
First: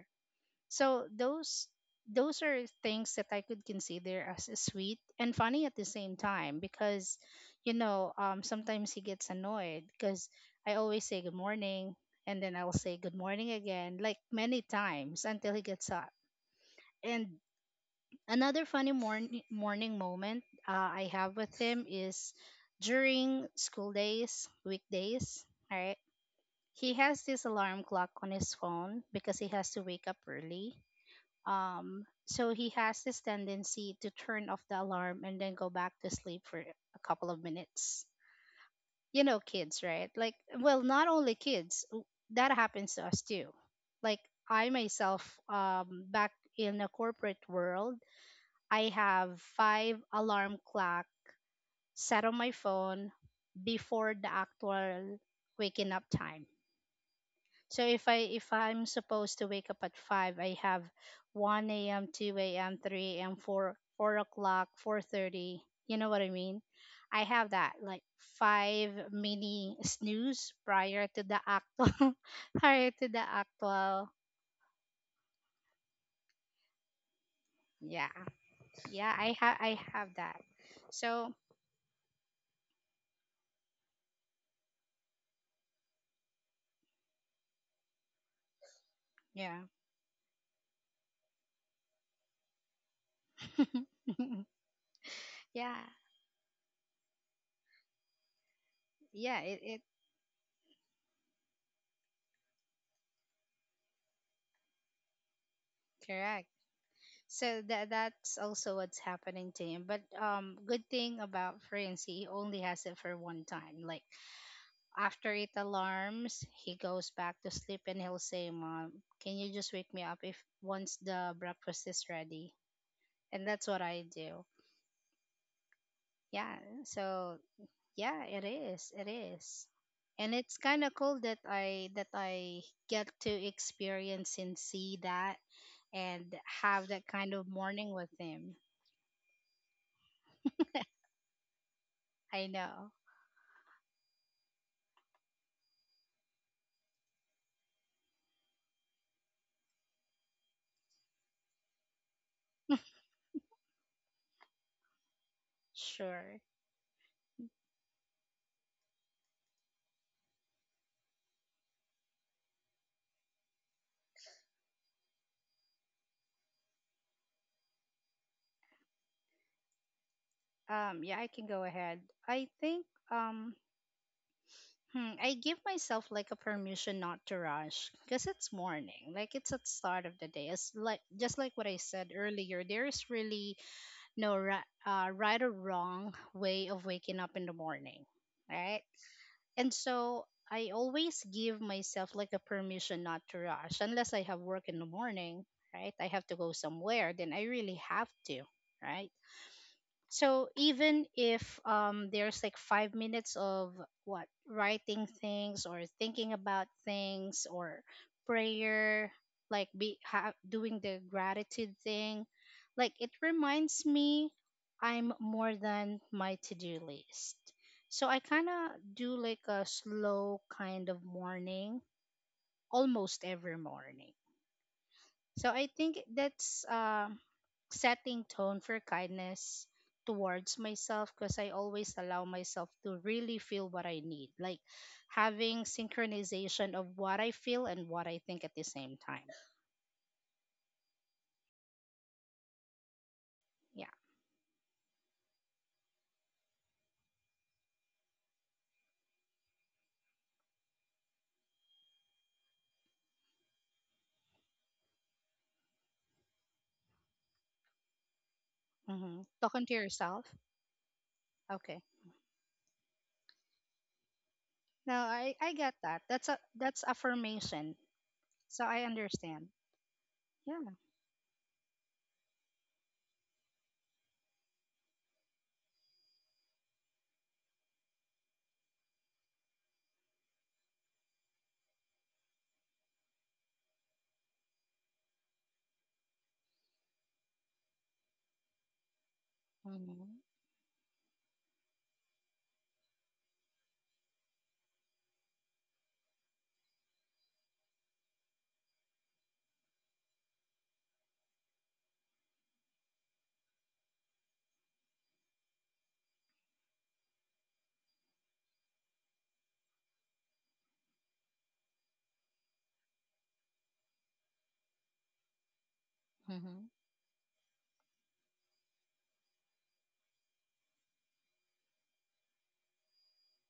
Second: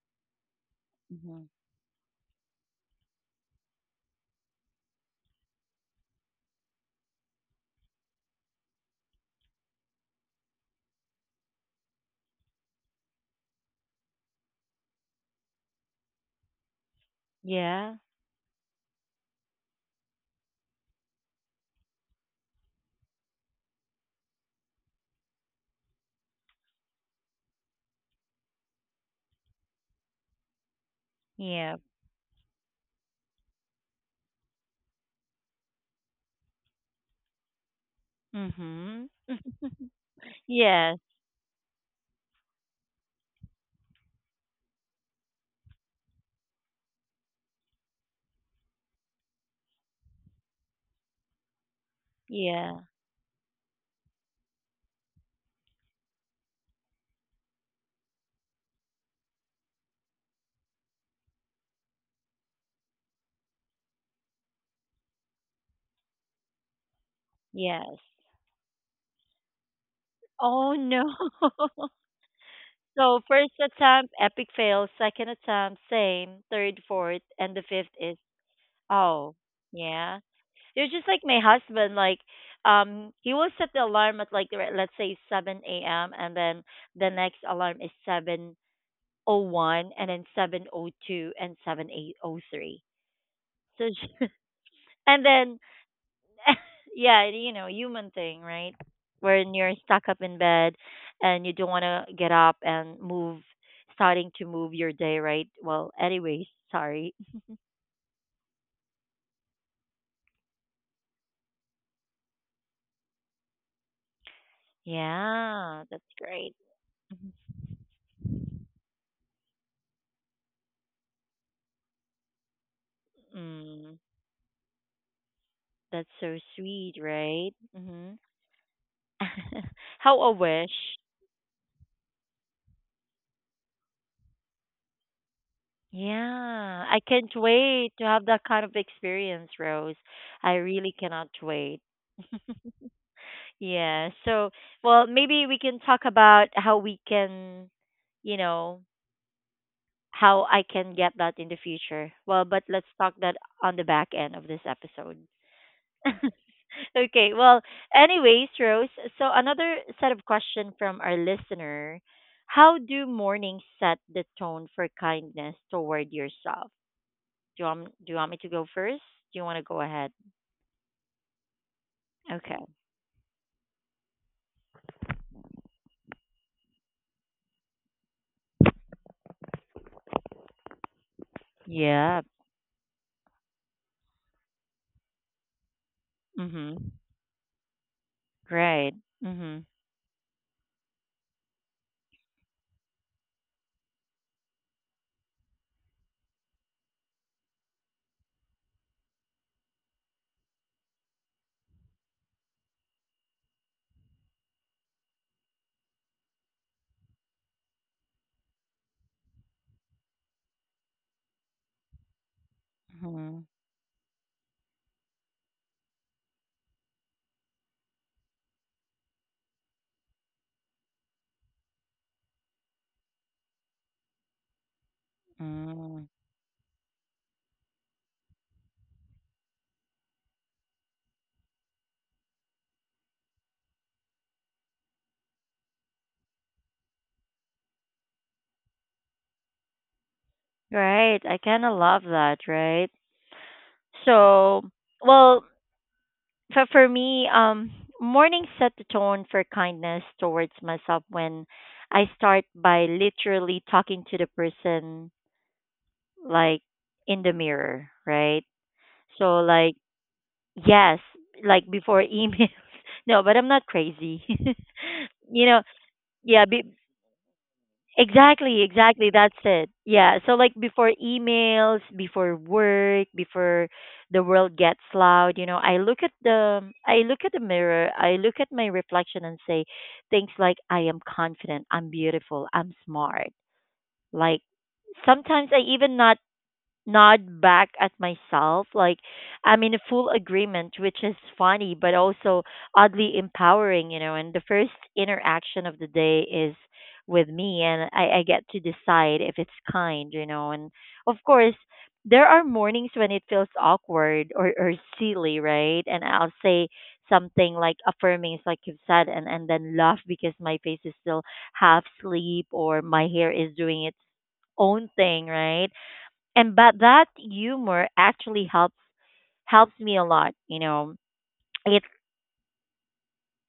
B: So
A: Mm-hmm.
B: those those are things that I could consider as sweet and funny at the same time because, you know, um, sometimes he gets annoyed because I always say good morning and then I'll say good morning again, like many times until he gets up. And
A: Yeah.
B: another funny morning morning moment uh, I have with him is during school days, weekdays, all right? He has this alarm clock on his phone because he has to wake up early,
A: Yeah.
B: um, so he has this tendency to turn off the alarm and then go back to sleep for a couple of minutes.
A: Mm-hmm.
B: You know, kids, right? Like, well,
A: Yes.
B: not only kids, w- that happens to us too. Like, I myself, um, back in the corporate world, I have five alarm clock set on my
A: Yeah.
B: phone before the actual waking up time. So if I if I'm supposed to wake up at five, I have one a m, two a m, three a m, four four o'clock, four thirty. You know what I mean? I have that
A: Yes.
B: like five mini snooze
A: Oh no.
B: prior to the actual prior to the
A: So first
B: actual.
A: attempt, epic fail. Second attempt, same. Third, fourth, and the fifth
B: Yeah,
A: is
B: yeah,
A: oh
B: I have I have
A: yeah.
B: that.
A: You're just like
B: So
A: my husband. Like, um, he will set the alarm at like re- let's say seven a m, and then the next alarm is seven o
B: yeah,
A: one, and then seven o two and seven eight o three. So, j- and then
B: yeah,
A: yeah, you know, human thing, right?
B: yeah. It,
A: When you're
B: it
A: stuck up in bed and you don't want to get up and move, starting to move your day, right? Well,
B: correct.
A: anyways, sorry.
B: So that that's also what's happening to him. But um, good thing about Prince, he only has it for one time. Like after it
A: Yeah, that's
B: alarms,
A: great.
B: he goes
A: Mm-hmm.
B: back to sleep and he'll say, "Mom, can you just wake me up if once the breakfast is ready?" And that's what
A: Mm.
B: I do.
A: That's so
B: Yeah.
A: sweet,
B: So
A: right? Mm-hmm.
B: yeah, it is. It is.
A: How
B: And
A: a
B: it's
A: wish.
B: kind of cool that I that I get to experience and see that and
A: Yeah,
B: have
A: I
B: that
A: can't
B: kind of morning
A: wait to
B: with
A: have that
B: him.
A: kind of experience, Rose. I really cannot wait.
B: I know.
A: Yeah, so well, maybe we can talk about how we can, you know, how I can get that in the future. Well, but let's talk that on the back end of this episode.
B: Sure.
A: Okay. Well, anyways, Rose, so another set of question from our listener. How do mornings set the tone for kindness toward yourself? Do you want, do you want me to go first? Do you want to go ahead?
B: Um, yeah, I can go ahead. I
A: Okay.
B: think um, hmm, I give myself like a permission not to rush because it's morning. Like it's at start of the day. It's like just like what I said
A: Yeah.
B: earlier. There is really no ri- uh, right or wrong way of
A: Mhm.
B: waking up in the morning, right?
A: Right. Mhm.
B: And so I always give myself like a permission not to rush unless I have work in the morning, right? I have to go somewhere. Then I really have to, right? So even if, um, there's like five minutes of what writing things or thinking about things, or prayer, like be ha- doing the gratitude thing, like it
A: Mhm.
B: reminds me I'm more than my to-do list. So I kind of do like a slow kind of morning almost every morning. So I think
A: Mm.
B: that's uh, setting tone for kindness towards myself, because I always allow myself to really feel what I need, like having synchronization of what I feel and what I think at the same time.
A: Right. I kind of love that, right?
B: Yeah.
A: So, well, so for me, um, morning set the tone for kindness towards myself when I start by literally talking to the person like in the mirror, right?
B: hmm
A: So
B: Talking to
A: like,
B: yourself.
A: yes, like
B: Okay.
A: before emails. No, but I'm not crazy.
B: No, I,
A: You
B: I
A: know,
B: get that. That's a
A: yeah, be,
B: that's affirmation.
A: exactly,
B: So I
A: exactly. That's
B: understand.
A: it. Yeah. So like
B: Yeah.
A: before emails, before work, before the world gets loud, you know, I look at the I look at the mirror, I look at my reflection and say things like I am confident, I'm beautiful, I'm smart. Like sometimes I even not nod back at myself. Like I'm in a full
B: Mm-hmm.
A: agreement, which is funny, but also oddly empowering, you know. And the first interaction of the day is with me, and I, I get to decide if it's kind, you know. And of course, there are mornings when it feels awkward or, or silly, right? And I'll say something like affirming, it's like you've said, and, and then laugh because my face is still half sleep or my hair is doing its own thing, right? And
B: Mm-hmm.
A: but that humor actually helps helps me a lot, you know. It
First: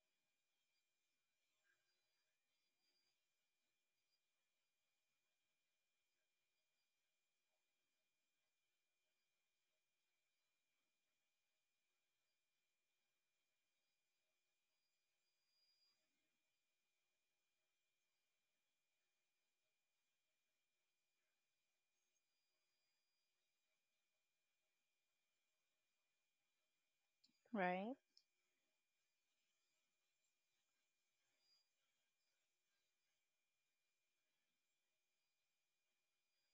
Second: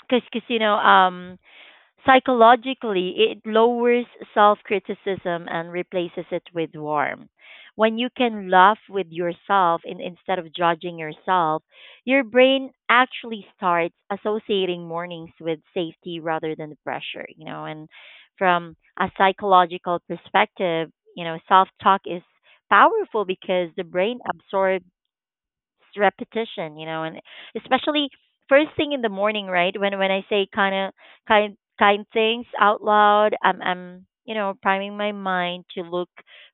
A: Because because you know, um psychologically, it lowers self criticism and replaces it with warmth. When you can laugh with yourself in, instead of judging yourself, your brain actually starts associating mornings with safety rather than pressure, you know. And from a psychological perspective, you know, self talk is powerful because the brain absorbs it's repetition, you know, and
B: Right.
A: especially first thing in the morning, right? When when I say kind of kind kind things out loud, I'm I'm you know priming my mind to look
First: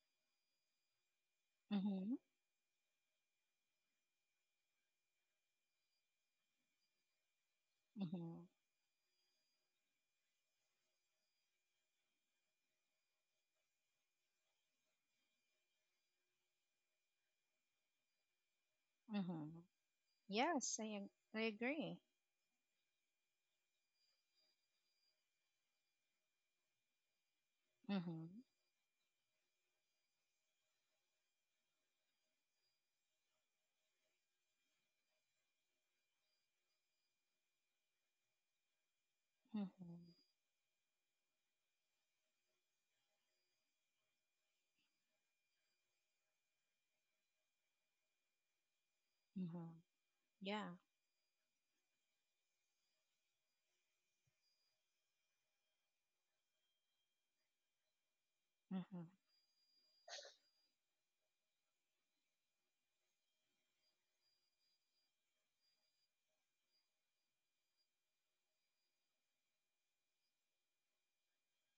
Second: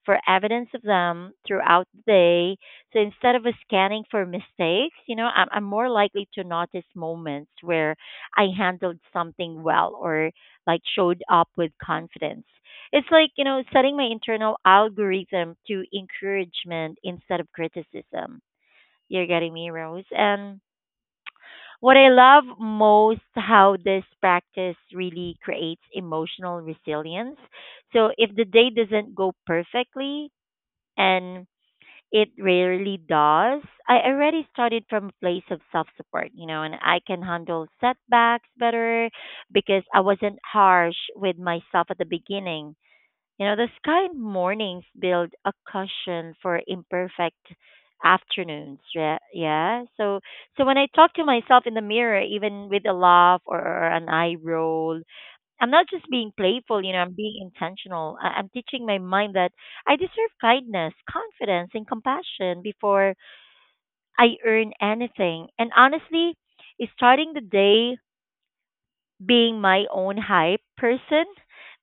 A: for evidence of them throughout the
B: Mm-hmm.
A: day. So instead of scanning for mistakes, you know, I'm I'm more likely to notice moments where
B: Mm-hmm.
A: I handled something well or like showed up with confidence. It's like, you know, setting my internal algorithm to encouragement instead of criticism. You're
B: Mm-hmm.
A: getting me, Rose. And
B: Yes, I, ag- I agree.
A: what I love most how this practice really creates emotional resilience. So
B: Mm-hmm.
A: if the day doesn't go perfectly, and it rarely does, I already started from a place of self support, you know, and I can handle setbacks better
B: Mm-hmm.
A: because I wasn't harsh with myself at the beginning. You know, the sky in mornings build a cushion for imperfect afternoons. Yeah,
B: Hmm.
A: yeah. So, so when
B: Yeah.
A: I talk to myself in the mirror, even with a laugh or, or an eye roll, I'm not just being playful. You know, I'm being intentional. I, I'm teaching my
B: Hmm.
A: mind that I deserve kindness, confidence, and compassion before I earn anything. And honestly, starting the day being my own hype person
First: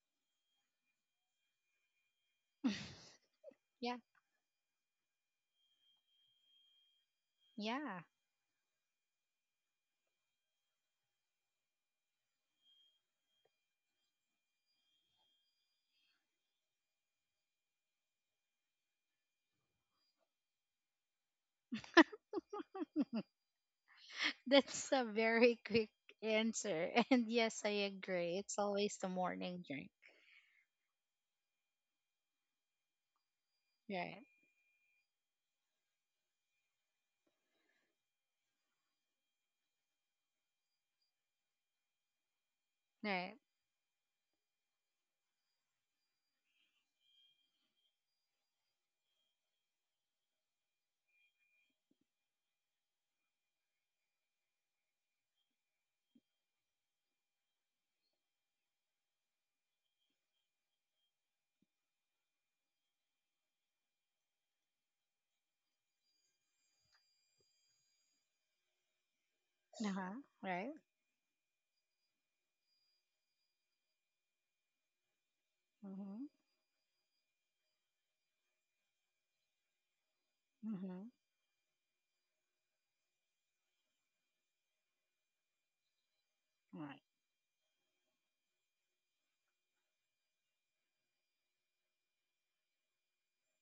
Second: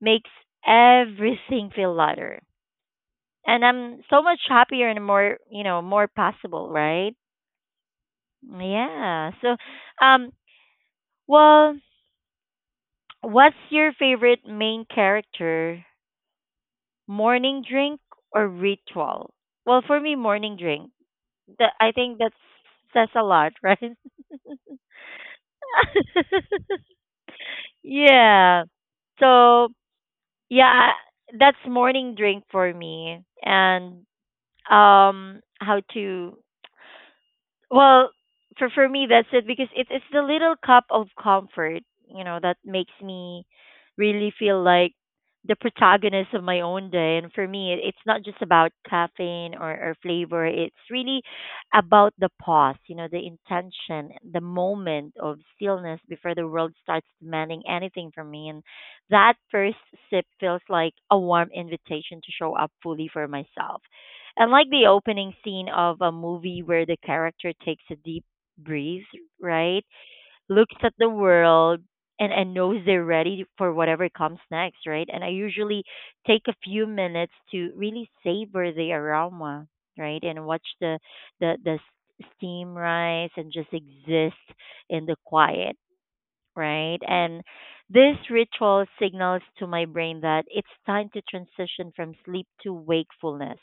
A: makes everything feel lighter and
B: Yeah.
A: I'm so much happier and more, you know, more possible, right?
B: Yeah.
A: Yeah. So, um, well, what's your favorite main character? Morning drink or ritual? Well, for me, morning drink. That I think that says a lot, right?
B: That's a very quick answer. And yes, I agree. It's
A: Yeah.
B: always the morning
A: So,
B: drink.
A: yeah, that's morning drink for me, and
B: Right.
A: um, how to Well, for for me that's it because it's it's the little cup of comfort, you know, that makes
B: Right.
A: me really feel like the protagonist of my own day. And for me, it, it's not just about caffeine or, or flavor. It's really about the pause, you know, the intention, the moment of stillness before the world starts demanding anything from me. And that first sip feels like a warm invitation to show up fully for myself. And like the opening scene of a movie where the character takes a deep breath, right?
B: Uh-huh. Right.
A: Looks at the world and, and knows they're ready for whatever comes next, right? And I usually
B: Mm-hmm.
A: take a few minutes to really savor the aroma, right? And watch the
B: Mm-hmm.
A: the, the s- steam rise and just exist in the quiet, right?
B: Right.
A: And this ritual signals to my brain that it's time to transition from sleep to wakefulness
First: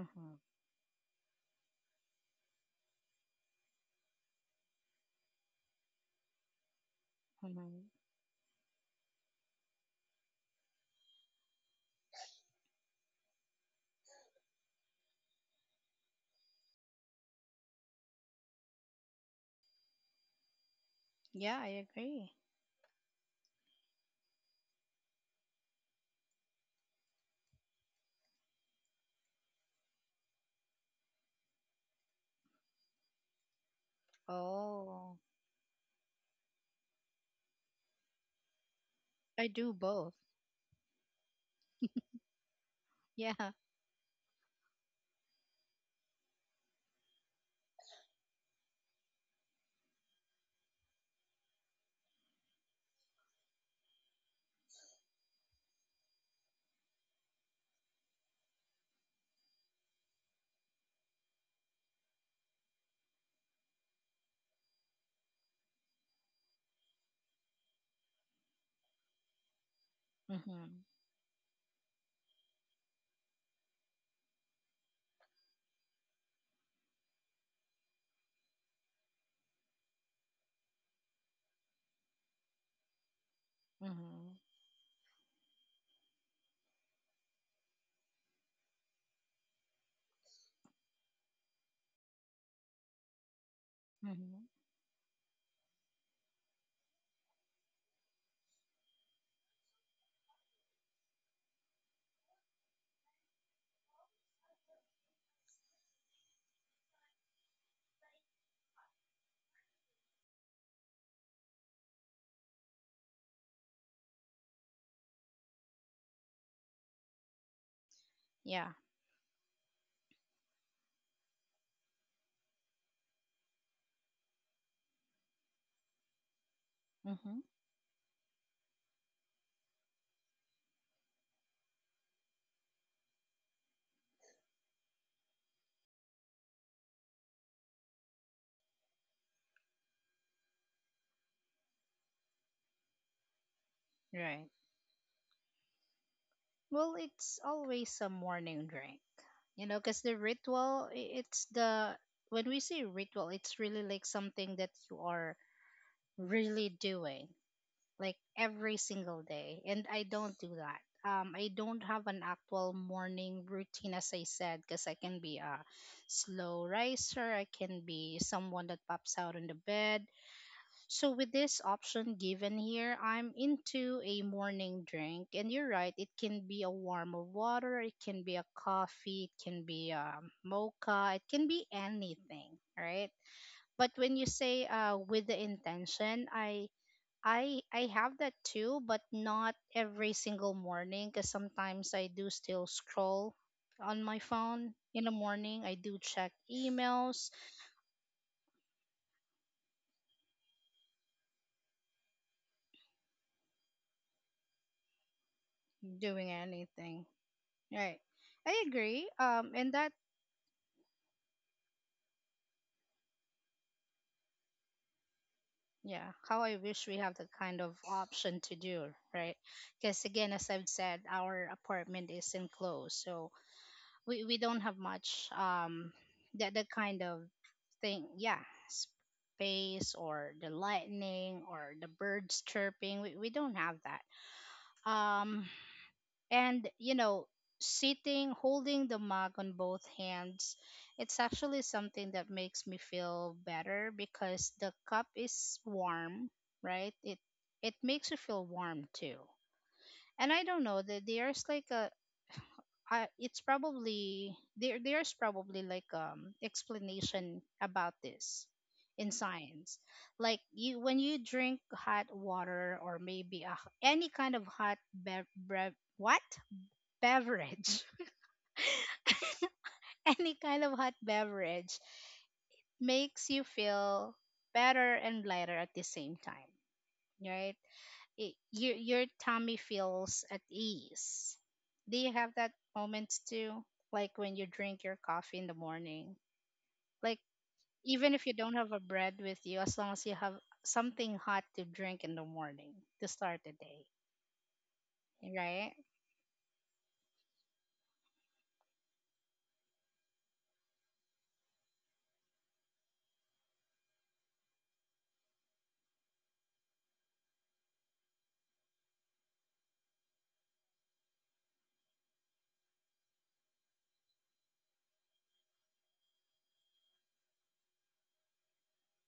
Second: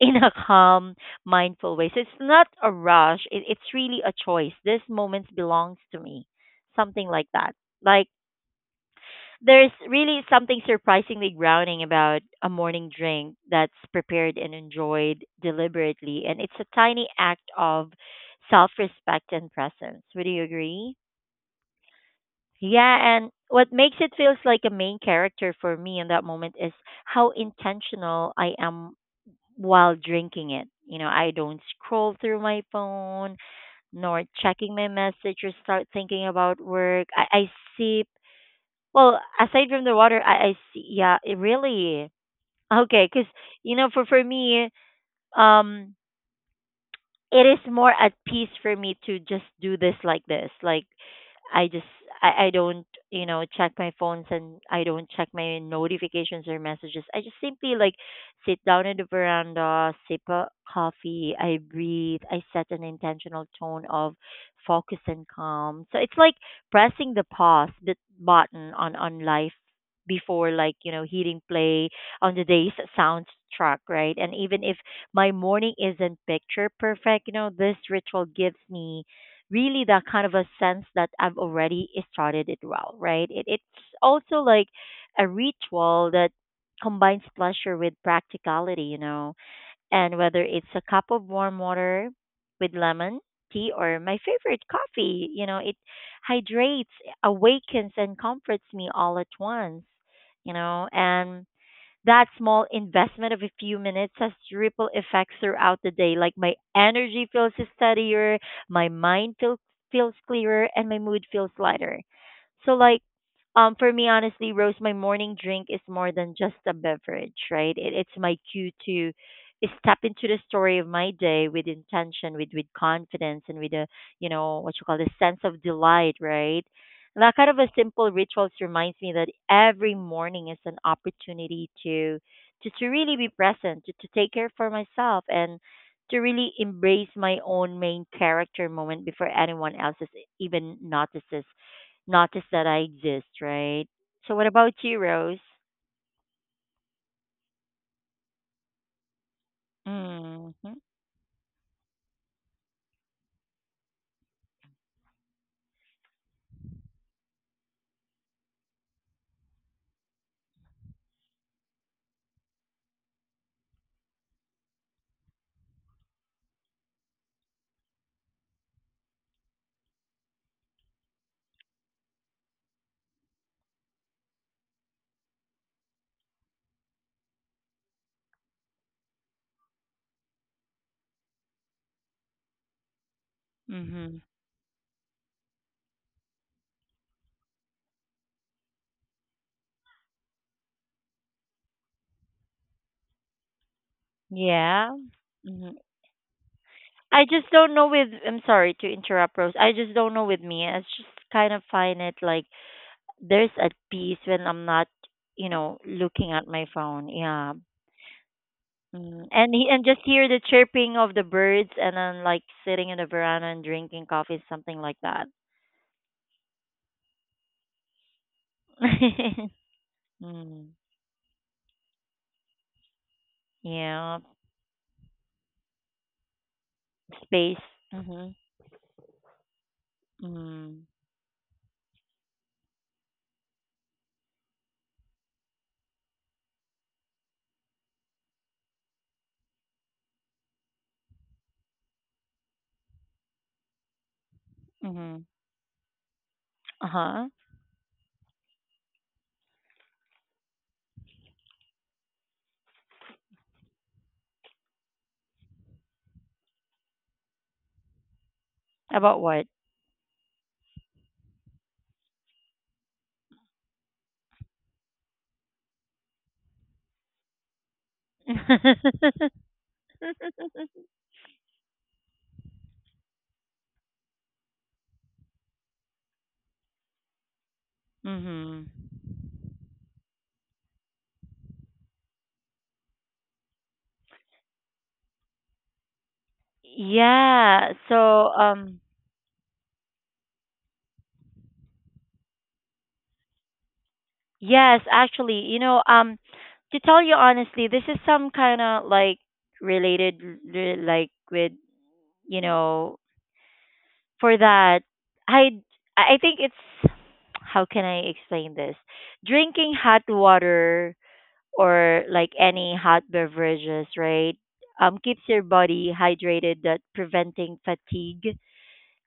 A: in a calm, mindful way. So it's not a rush. It, it's really a choice. This moment belongs to me. Something like that.
B: Mm-hmm.
A: Like there's really something surprisingly grounding about a morning drink that's prepared and enjoyed deliberately. And it's a tiny act of self respect and presence. Would you agree?
B: Yeah, I agree.
A: Yeah, and what makes it feels like a main character for me in that moment is how intentional I am while drinking it. You know, I don't scroll through my phone nor checking my
B: Oh,
A: message or start thinking about work. I, I sip. Well,
B: I
A: aside
B: do
A: from the
B: both.
A: water, I, I see. Yeah, it really. Okay, because
B: Yeah.
A: you know, for for me, um, it is more at peace for me to just do this like this. Like I just I, I don't, you know, check my phones and I don't check my notifications or messages. I just simply like sit down in the veranda, sip a coffee, I breathe, I set an intentional tone of focus and calm. So it's like pressing the pause bit- button on on life before like,
B: Mm-hmm.
A: you know, hitting play on the day's soundtrack, right? And even if my morning isn't picture perfect. You know, this ritual gives me really that kind of a sense that I've already started it well, right? It, it's also
B: Mm-hmm.
A: like a ritual that combines pleasure with practicality, you know, and whether it's a cup of warm water with lemon tea or my
B: Mm-hmm.
A: favorite coffee, you know, it hydrates, awakens, and comforts me all at once, you know, and that small investment of a few minutes has ripple effects throughout the day. Like my energy feels steadier, my mind feels feels clearer, and my mood feels lighter. So like um for me honestly, Rose, my morning drink is more than just a beverage, right? It, it's my
B: Yeah.
A: cue to step into the story of my day with intention, with with confidence and with a you know, what you call the sense of delight, right? That
B: Mm-hmm.
A: kind of a simple rituals reminds me that every morning is an opportunity to to, to really be present, to, to take care for myself and to really embrace my own main character moment before anyone else is even notices notice that I exist, right? So
B: Right.
A: what about you, Rose?
B: Well, it's always a morning drink. You know, because the
A: Mm-hmm.
B: ritual, i- it's the, when we say ritual, it's really like something that you are really doing like every single day, and I don't do that. um I don't have an actual morning routine, as I said, because I can be a slow riser, I can be someone that pops out on the bed. So with this option given here, I'm into a morning drink, and you're right. It can be a warm of water, it can be a coffee, it can be a mocha, it can be anything, right? But when
A: Mm-hmm.
B: you say, uh, with the intention, I I I have that too, but not every single morning, because sometimes I do still scroll on my phone
A: Yeah.
B: in the morning. I
A: Mm-hmm.
B: do check
A: I
B: emails,
A: just don't know with I'm sorry to interrupt Rose. I just don't know with me. I just kind of find it like there's a peace when I'm not, you know,
B: doing
A: looking at my
B: anything,
A: phone. Yeah.
B: right? I agree.
A: Mm.
B: Um,
A: And he,
B: and
A: and
B: that.
A: just hear the chirping of the birds and then like sitting in the veranda and drinking coffee, something like that.
B: Yeah, how I wish we have the kind of option to do, right? Because again, as I've
A: Mm-hmm.
B: said, our apartment is enclosed, so
A: Yeah.
B: we, we don't have much, um that that kind of
A: Space.
B: thing.
A: Mm-hmm.
B: Yeah, space or the
A: Mm.
B: lightning or the birds chirping, we, we don't have that. Um, and you know sitting holding the mug on both hands, it's actually something that makes me feel better because the cup
A: Mhm.
B: is warm, right? it
A: Uh-huh.
B: it makes you feel warm too. And I don't know, that there's like a, I, it's probably, there there's probably like, um explanation about this in
A: About what?
B: science. Like you when you drink hot water, or maybe a, h- any kind of hot bev, brev, what beverage, any kind of hot beverage, makes you feel better and lighter at the same time, right? It,
A: Mhm.
B: your your tummy feels at ease. Do you have that moments too? Like when you drink your coffee in the morning, like
A: Yeah. So,
B: even if you don't have a
A: um
B: bread with you, as long as you have something hot to drink in the morning to start the day,
A: yes, actually, you
B: right?
A: know, um to tell you honestly, this is some kind of like related re- like with, you know, for that I I think it's how can I explain this? Drinking hot water or like any hot beverages, right? Um keeps your body hydrated that preventing fatigue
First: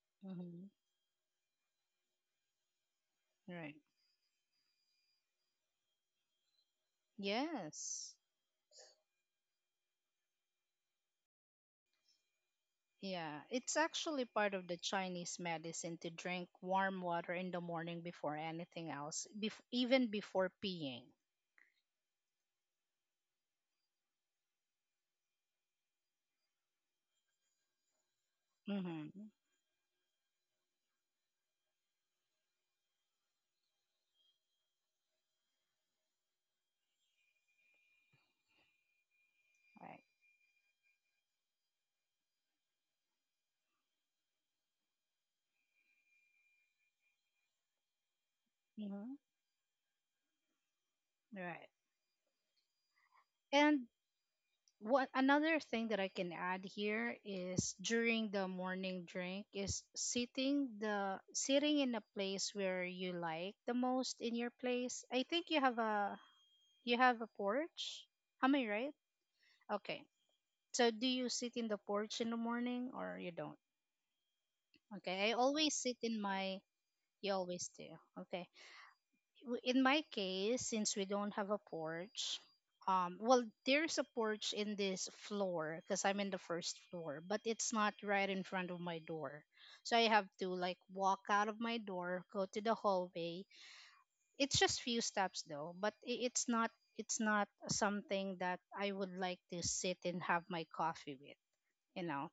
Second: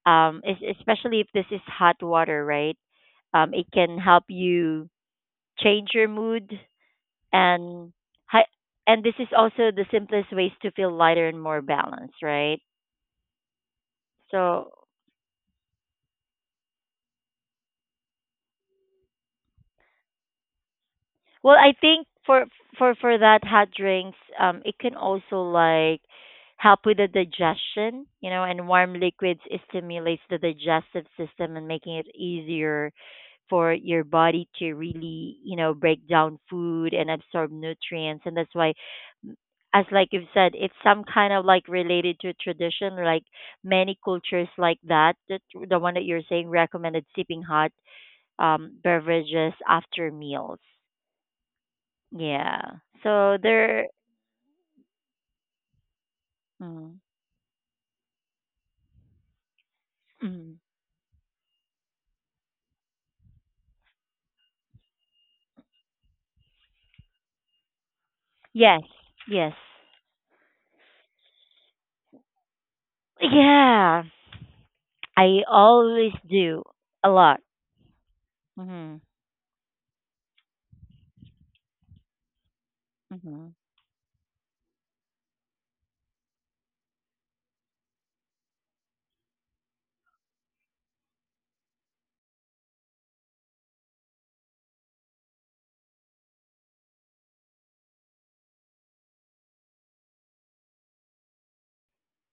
A: um,
B: Hmm.
A: es- especially if this is hot water, right? Um, it
B: Right.
A: can help you change your mood and
B: Yes.
A: hi- and this is also the simplest ways to feel lighter and more balanced, right?
B: Yeah, it's actually part of
A: So
B: the Chinese medicine to drink warm water in the morning before anything else, bef- even before peeing.
A: well, I think for for for that hot drinks, um, it can also like help with the digestion, you know, and warm
B: Mm-hmm.
A: liquids it stimulates the digestive system and making it easier for your body to really, you know, break down food and absorb nutrients. And that's why, as
B: Right.
A: like you've said, it's some kind of like related to tradition, like many cultures like that. That the one that you're saying recommended sipping hot um,
B: Mm-hmm.
A: beverages after meals.
B: Right.
A: Yeah. So there.
B: And what another thing that I can add
A: Mm,
B: here is, during the morning drink, is
A: mm.
B: sitting, the sitting in a place where you like the most in your place. I think you have a, you have a porch. Am I
A: Yes.
B: right?
A: Yes.
B: Okay. So do you sit in the porch in the morning, or you don't?
A: Yeah.
B: Okay, I
A: I
B: always sit
A: always
B: in my,
A: do a
B: you
A: lot.
B: always do. Okay.
A: Mhm.
B: W- In my case, since we don't have a porch, um, well,
A: Mhm.
B: there's a porch in this floor because I'm in the first floor, but it's not right in front of my door. So I have to like walk out of my door, go to the hallway. It's just few steps though, but i- it's not it's not something that I would like to sit and have my coffee with, you know.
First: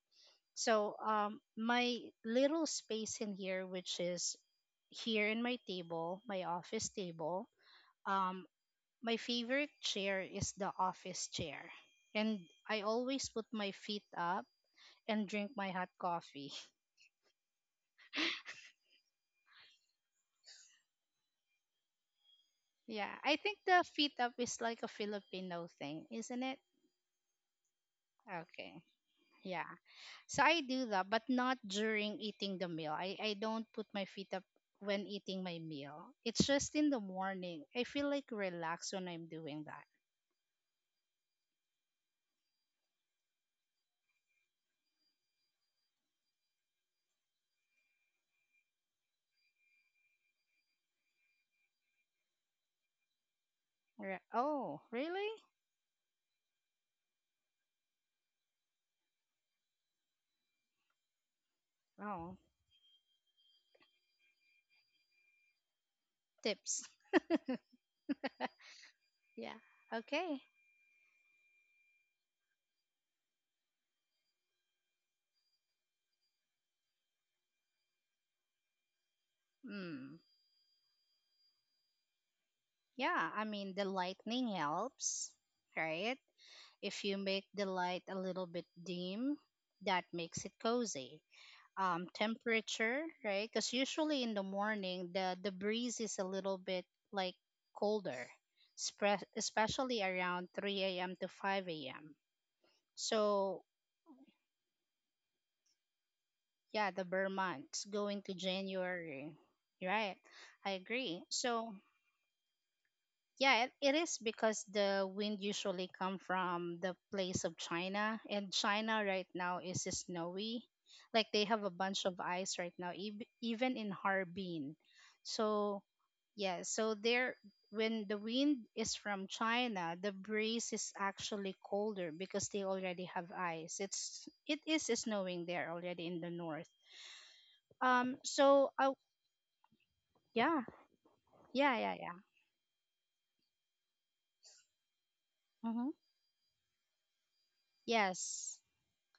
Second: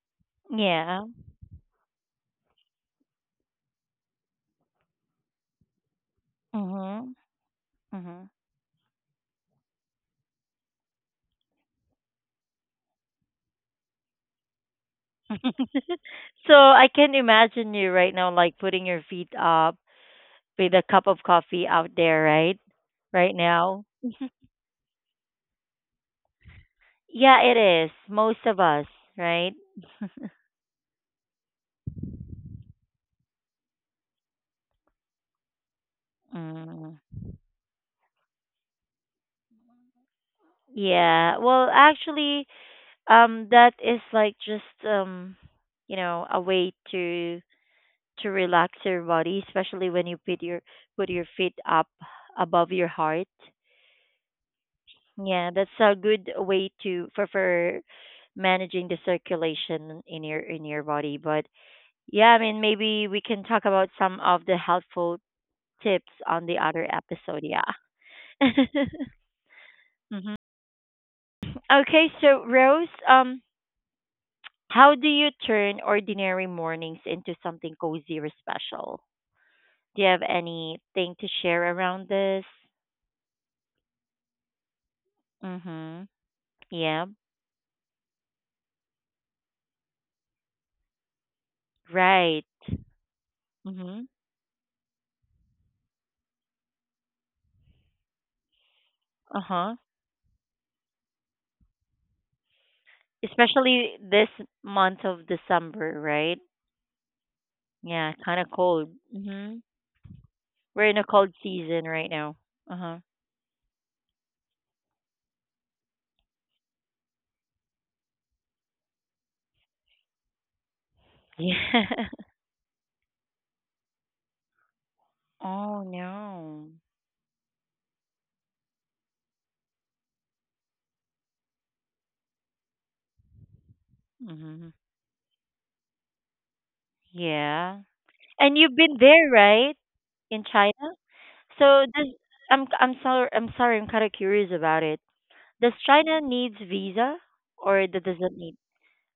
B: So
A: Yeah.
B: um, my little space in here, which is here in my table, my office
A: Mhm.
B: table,
A: Mhm.
B: um, my favorite chair is the office chair, and I always put my feet up and drink my hot coffee.
A: So I can imagine you right now, like putting your feet up with a cup of coffee out there, right?
B: Yeah, I
A: Right
B: think the
A: now.
B: feet up is like a Filipino thing, isn't it?
A: Yeah, it is. Most of
B: Okay.
A: us, right?
B: Yeah. So I do that, but not during eating the meal. I, I don't put my feet up when eating my meal. It's just in
A: Mm.
B: the morning. I feel like relaxed when I'm doing that.
A: Yeah. Well, actually, um that is like just um you know a way to to relax your body especially when you put your put your feet up above your heart.
B: Re- oh, really?
A: Yeah, that's a good way to for for managing the circulation in your in your body. But yeah,
B: Oh,
A: I mean maybe we can talk about some of the helpful tips on the
B: tips.
A: other episode. Yeah.
B: Yeah.
A: Mhm.
B: Okay.
A: Okay, so Rose, um how do you turn ordinary mornings into something cozy or special? Do you
B: Hmm.
A: have anything to share around this?
B: Yeah. I mean, the lightning helps,
A: Mm-hmm.
B: right? If
A: Yeah.
B: you make the light a little bit dim, that makes it cozy. Um,
A: Right.
B: temperature, right? Because
A: Mm-hmm.
B: usually in the morning, the the breeze is a little bit like colder, spre-
A: Uh-huh.
B: especially around three a m to five a m. So
A: Especially this month of December, right?
B: yeah, the Vermont's
A: Yeah,
B: going to
A: kind of cold.
B: January,
A: Mm-hmm.
B: right? I
A: We're in a
B: agree.
A: cold
B: So
A: season right now. Uh-huh.
B: yeah, it, it is, because the wind usually come from the place of China, and China right now is snowy. Like they have a bunch
A: Yeah.
B: of ice right now, ev- even in Harbin. So
A: Oh
B: yeah,
A: no.
B: so there, when the wind is from China, the breeze is actually colder because they already have ice. It's it
A: Mm-hmm.
B: is snowing there already in the north.
A: Yeah.
B: Um,
A: And
B: so
A: you've
B: uh,
A: been there, right? In
B: yeah,
A: China?
B: yeah,
A: So
B: yeah,
A: does
B: yeah.
A: I'm I'm sorry, I'm sorry, I'm kind of curious about it. Does
B: Mm-hmm.
A: China needs visa or that doesn't need?
B: Yes.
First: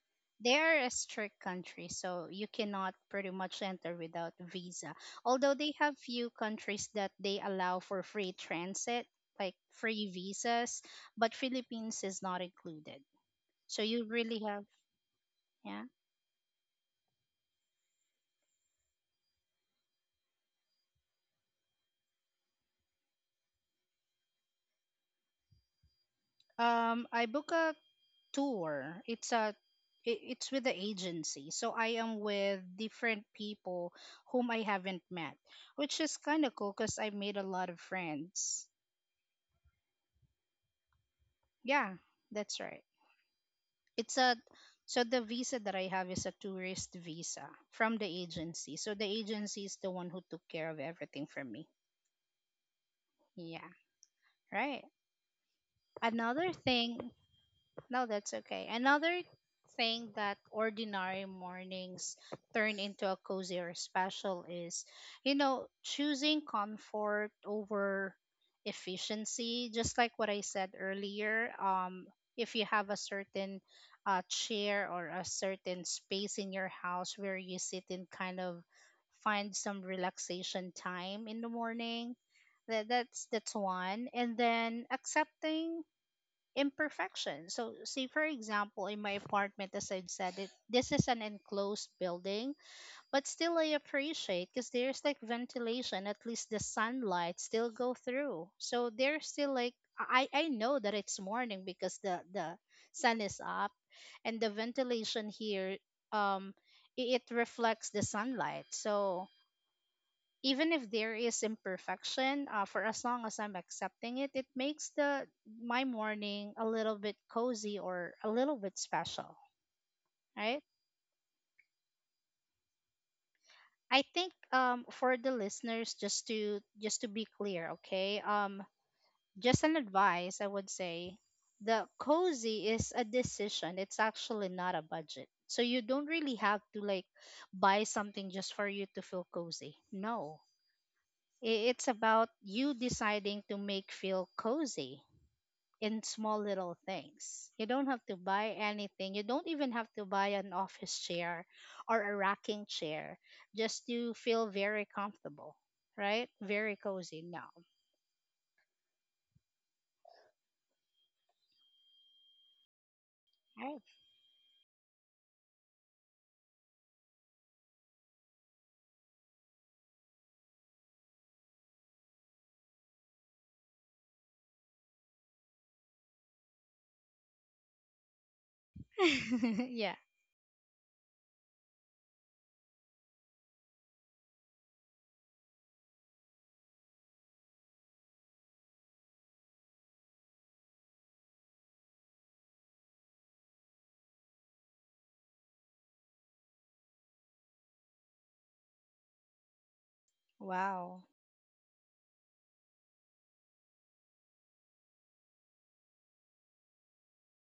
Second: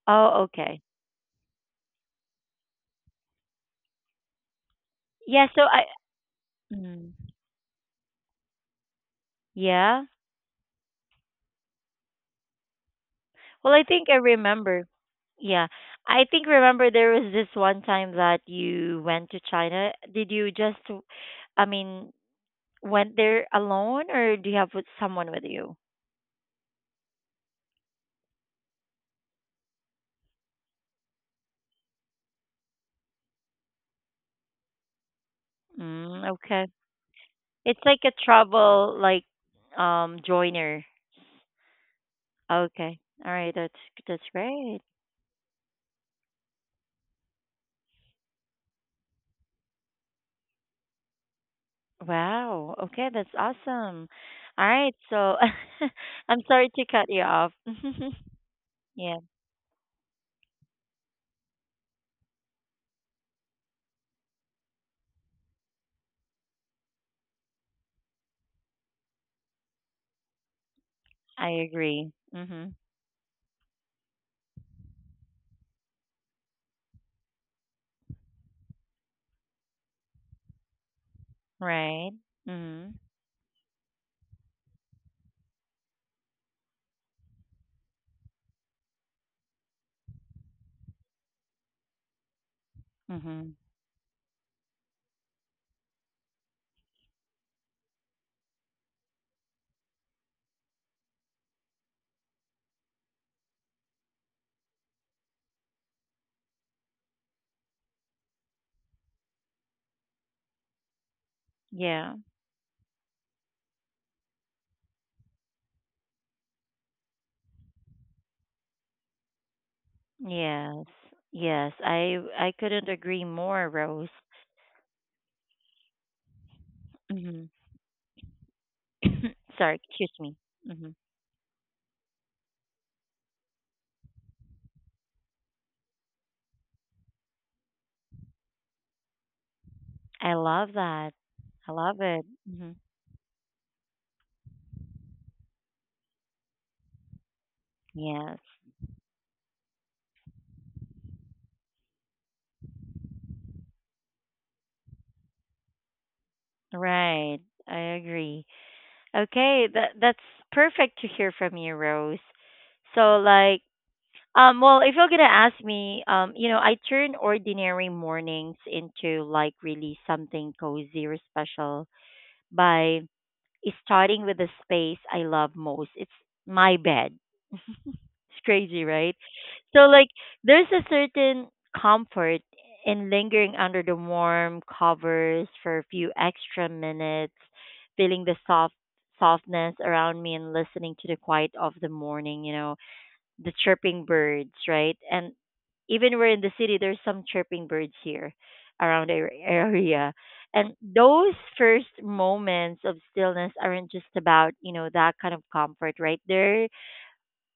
A: Oh,
B: They are
A: okay.
B: a strict country, so you cannot pretty much enter without visa.
A: Yeah.
B: Although
A: So
B: they
A: I.
B: have few countries that
A: Mm,
B: they allow for free transit, like
A: yeah.
B: free visas, but Philippines is not included.
A: Well,
B: So
A: I
B: you
A: think I
B: really have,
A: remember. Yeah,
B: yeah.
A: I think remember there was this one time that you went to China. Did you just, I mean, went there alone or do you have with someone with you?
B: Um, I book a tour. It's a i- it's with the agency, so I am with different people whom I haven't met, which is
A: Mm,
B: kind of
A: okay.
B: cool because I made a lot
A: It's
B: of
A: like a
B: friends.
A: travel like um joiner.
B: Yeah, that's right.
A: Okay. All right, that's
B: it's
A: that's
B: a
A: great.
B: So the visa that I have is a tourist visa from the agency. So the agency is the one who took care of everything for me.
A: Wow. Okay, that's
B: Yeah,
A: awesome. All
B: right.
A: right. So I'm
B: Another
A: sorry to cut
B: thing,
A: you off.
B: no, that's okay.
A: Yeah,
B: Another thing that ordinary mornings turn into a cozy or special is, you know, choosing comfort over efficiency. Just like what I said
A: I
B: earlier, um,
A: agree.
B: if you
A: Mhm.
B: have a certain, uh, chair or a certain space in your house where you sit and kind of find some relaxation time in the
A: Right.
B: morning, that,
A: Mhm.
B: that's that's one. And then accepting imperfection. So, say for example, in my apartment, as I've said, it this is an enclosed building, but
A: Mhm.
B: still I appreciate because there's like ventilation. At least the sunlight still go through. So there's still, like, I I know that it's morning, because the the sun is up, and the ventilation here, um i- it reflects the sunlight. So even if there is
A: Yeah.
B: imperfection, uh, for as long as I'm accepting it, it makes the my morning a little bit cozy or a little bit special, right?
A: Yes. Yes. I I couldn't agree more,
B: I
A: Rose.
B: think, um, for the listeners, just to just to be
A: Mhm.
B: clear, okay. Um just an
A: Sorry, excuse me.
B: advice, I would
A: Mhm.
B: say, the cozy is a decision. It's actually not a budget, so you don't really have to like buy something just for you to feel cozy,
A: I
B: no.
A: love that. I
B: I- it's
A: love it.
B: about
A: Mhm.
B: you deciding to make feel cozy in small little things. You don't have to
A: Yes.
B: buy anything. You don't even have to buy an office chair or a rocking chair just to feel very comfortable, right? Very cozy.
A: Right.
B: No.
A: I agree. Okay, that that's perfect to hear from you, Rose. So like
B: Right.
A: Um, well, if you're gonna ask me, um, you know, I turn ordinary mornings into like really something cozy or special by starting with the space I love most. It's my bed. It's crazy, right? So
B: yeah.
A: like, there's a certain comfort in lingering under the warm covers for a few extra minutes, feeling the soft softness around me and listening to the quiet of the morning. You know, the chirping birds, right? And even we're in the city, there's some chirping birds here around our area. And
B: Wow.
A: those first moments of stillness aren't just about, you know, that kind of comfort, right? They're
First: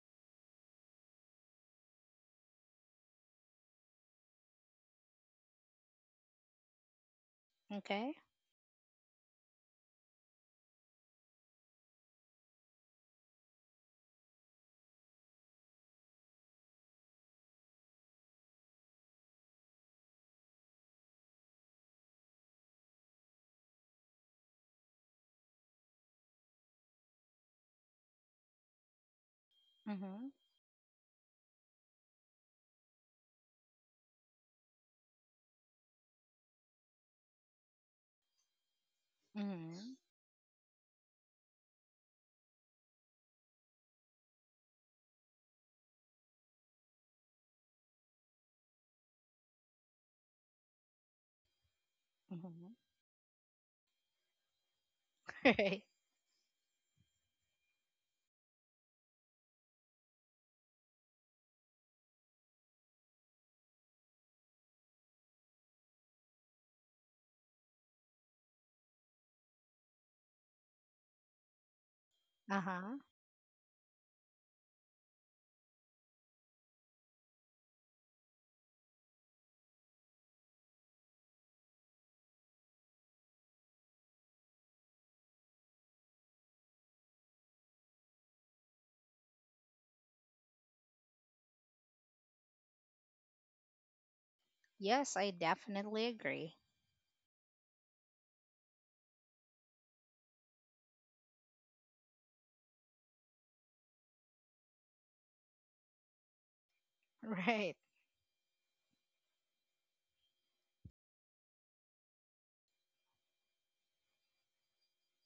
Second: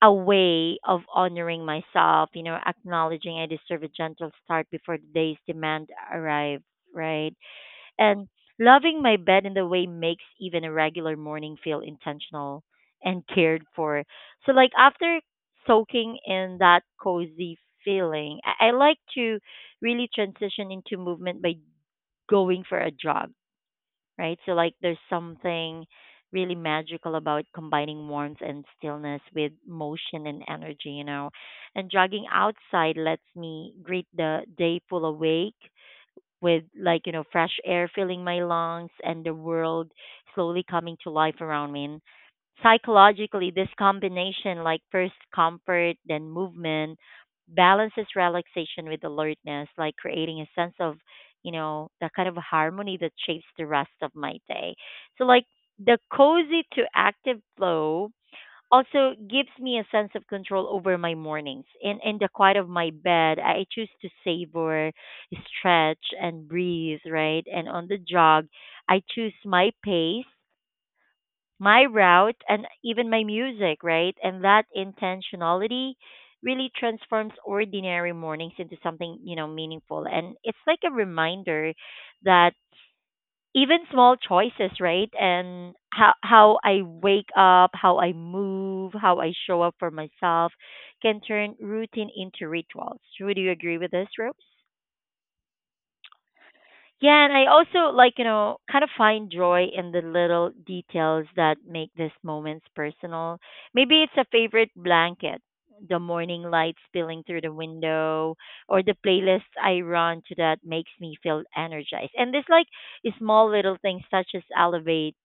A: a way of honoring myself, you know, acknowledging I deserve a gentle start before the day's demand arrive, right?
B: Okay.
A: And loving my bed in the way makes even a regular morning feel intentional and cared for. So, like, after soaking in that cozy feeling, I, I like to really transition into movement by going for a jog, right? So, like, there's something really magical about combining warmth and stillness with motion
B: Mhm.
A: and energy, you know. And jogging outside lets me greet the day full awake with like you know fresh air filling my lungs and the world
B: Mhm.
A: slowly coming to life around me. And psychologically, this combination, like first comfort then movement, balances relaxation with alertness, like creating a sense of, you know that kind of
B: Mhm.
A: harmony that shapes the rest of my day. So like
B: Right.
A: the cozy to active flow also gives me a sense of control over my mornings. In in the quiet of my bed, I choose to savor, stretch and breathe, right? And on the jog, I choose my pace, my route and
B: Uh-huh.
A: even my music, right? And that intentionality really transforms ordinary mornings into something, you know, meaningful. And it's like a reminder that even small choices, right? And how how I wake up, how I move, how I show up for myself can turn routine into rituals. Would you agree with this, Rose?
B: Yes, I definitely agree.
A: Yeah, and I also like, you know, kind of find joy in the little details that make these moments personal. Maybe it's a favorite blanket, the morning light spilling through the
B: Right.
A: window, or the playlist I run to that makes me feel energized. And this like small little things such as elevate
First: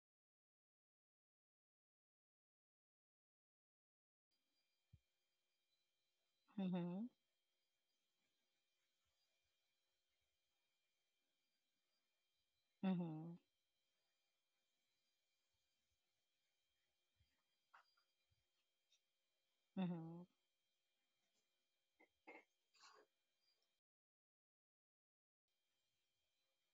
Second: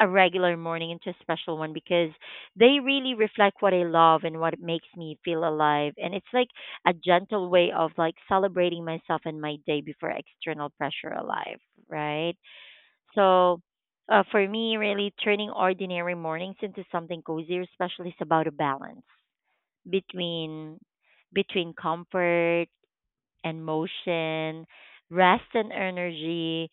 A: a regular morning into a special one because they really reflect what I love and what makes me feel alive. And it's like a
B: Mhm.
A: gentle way of like celebrating myself and my day before external pressure alive, right?
B: Mhm.
A: So uh, for me, really turning ordinary mornings into something cozier, especially is about a balance
B: Mhm.
A: between between comfort and motion, rest and energy,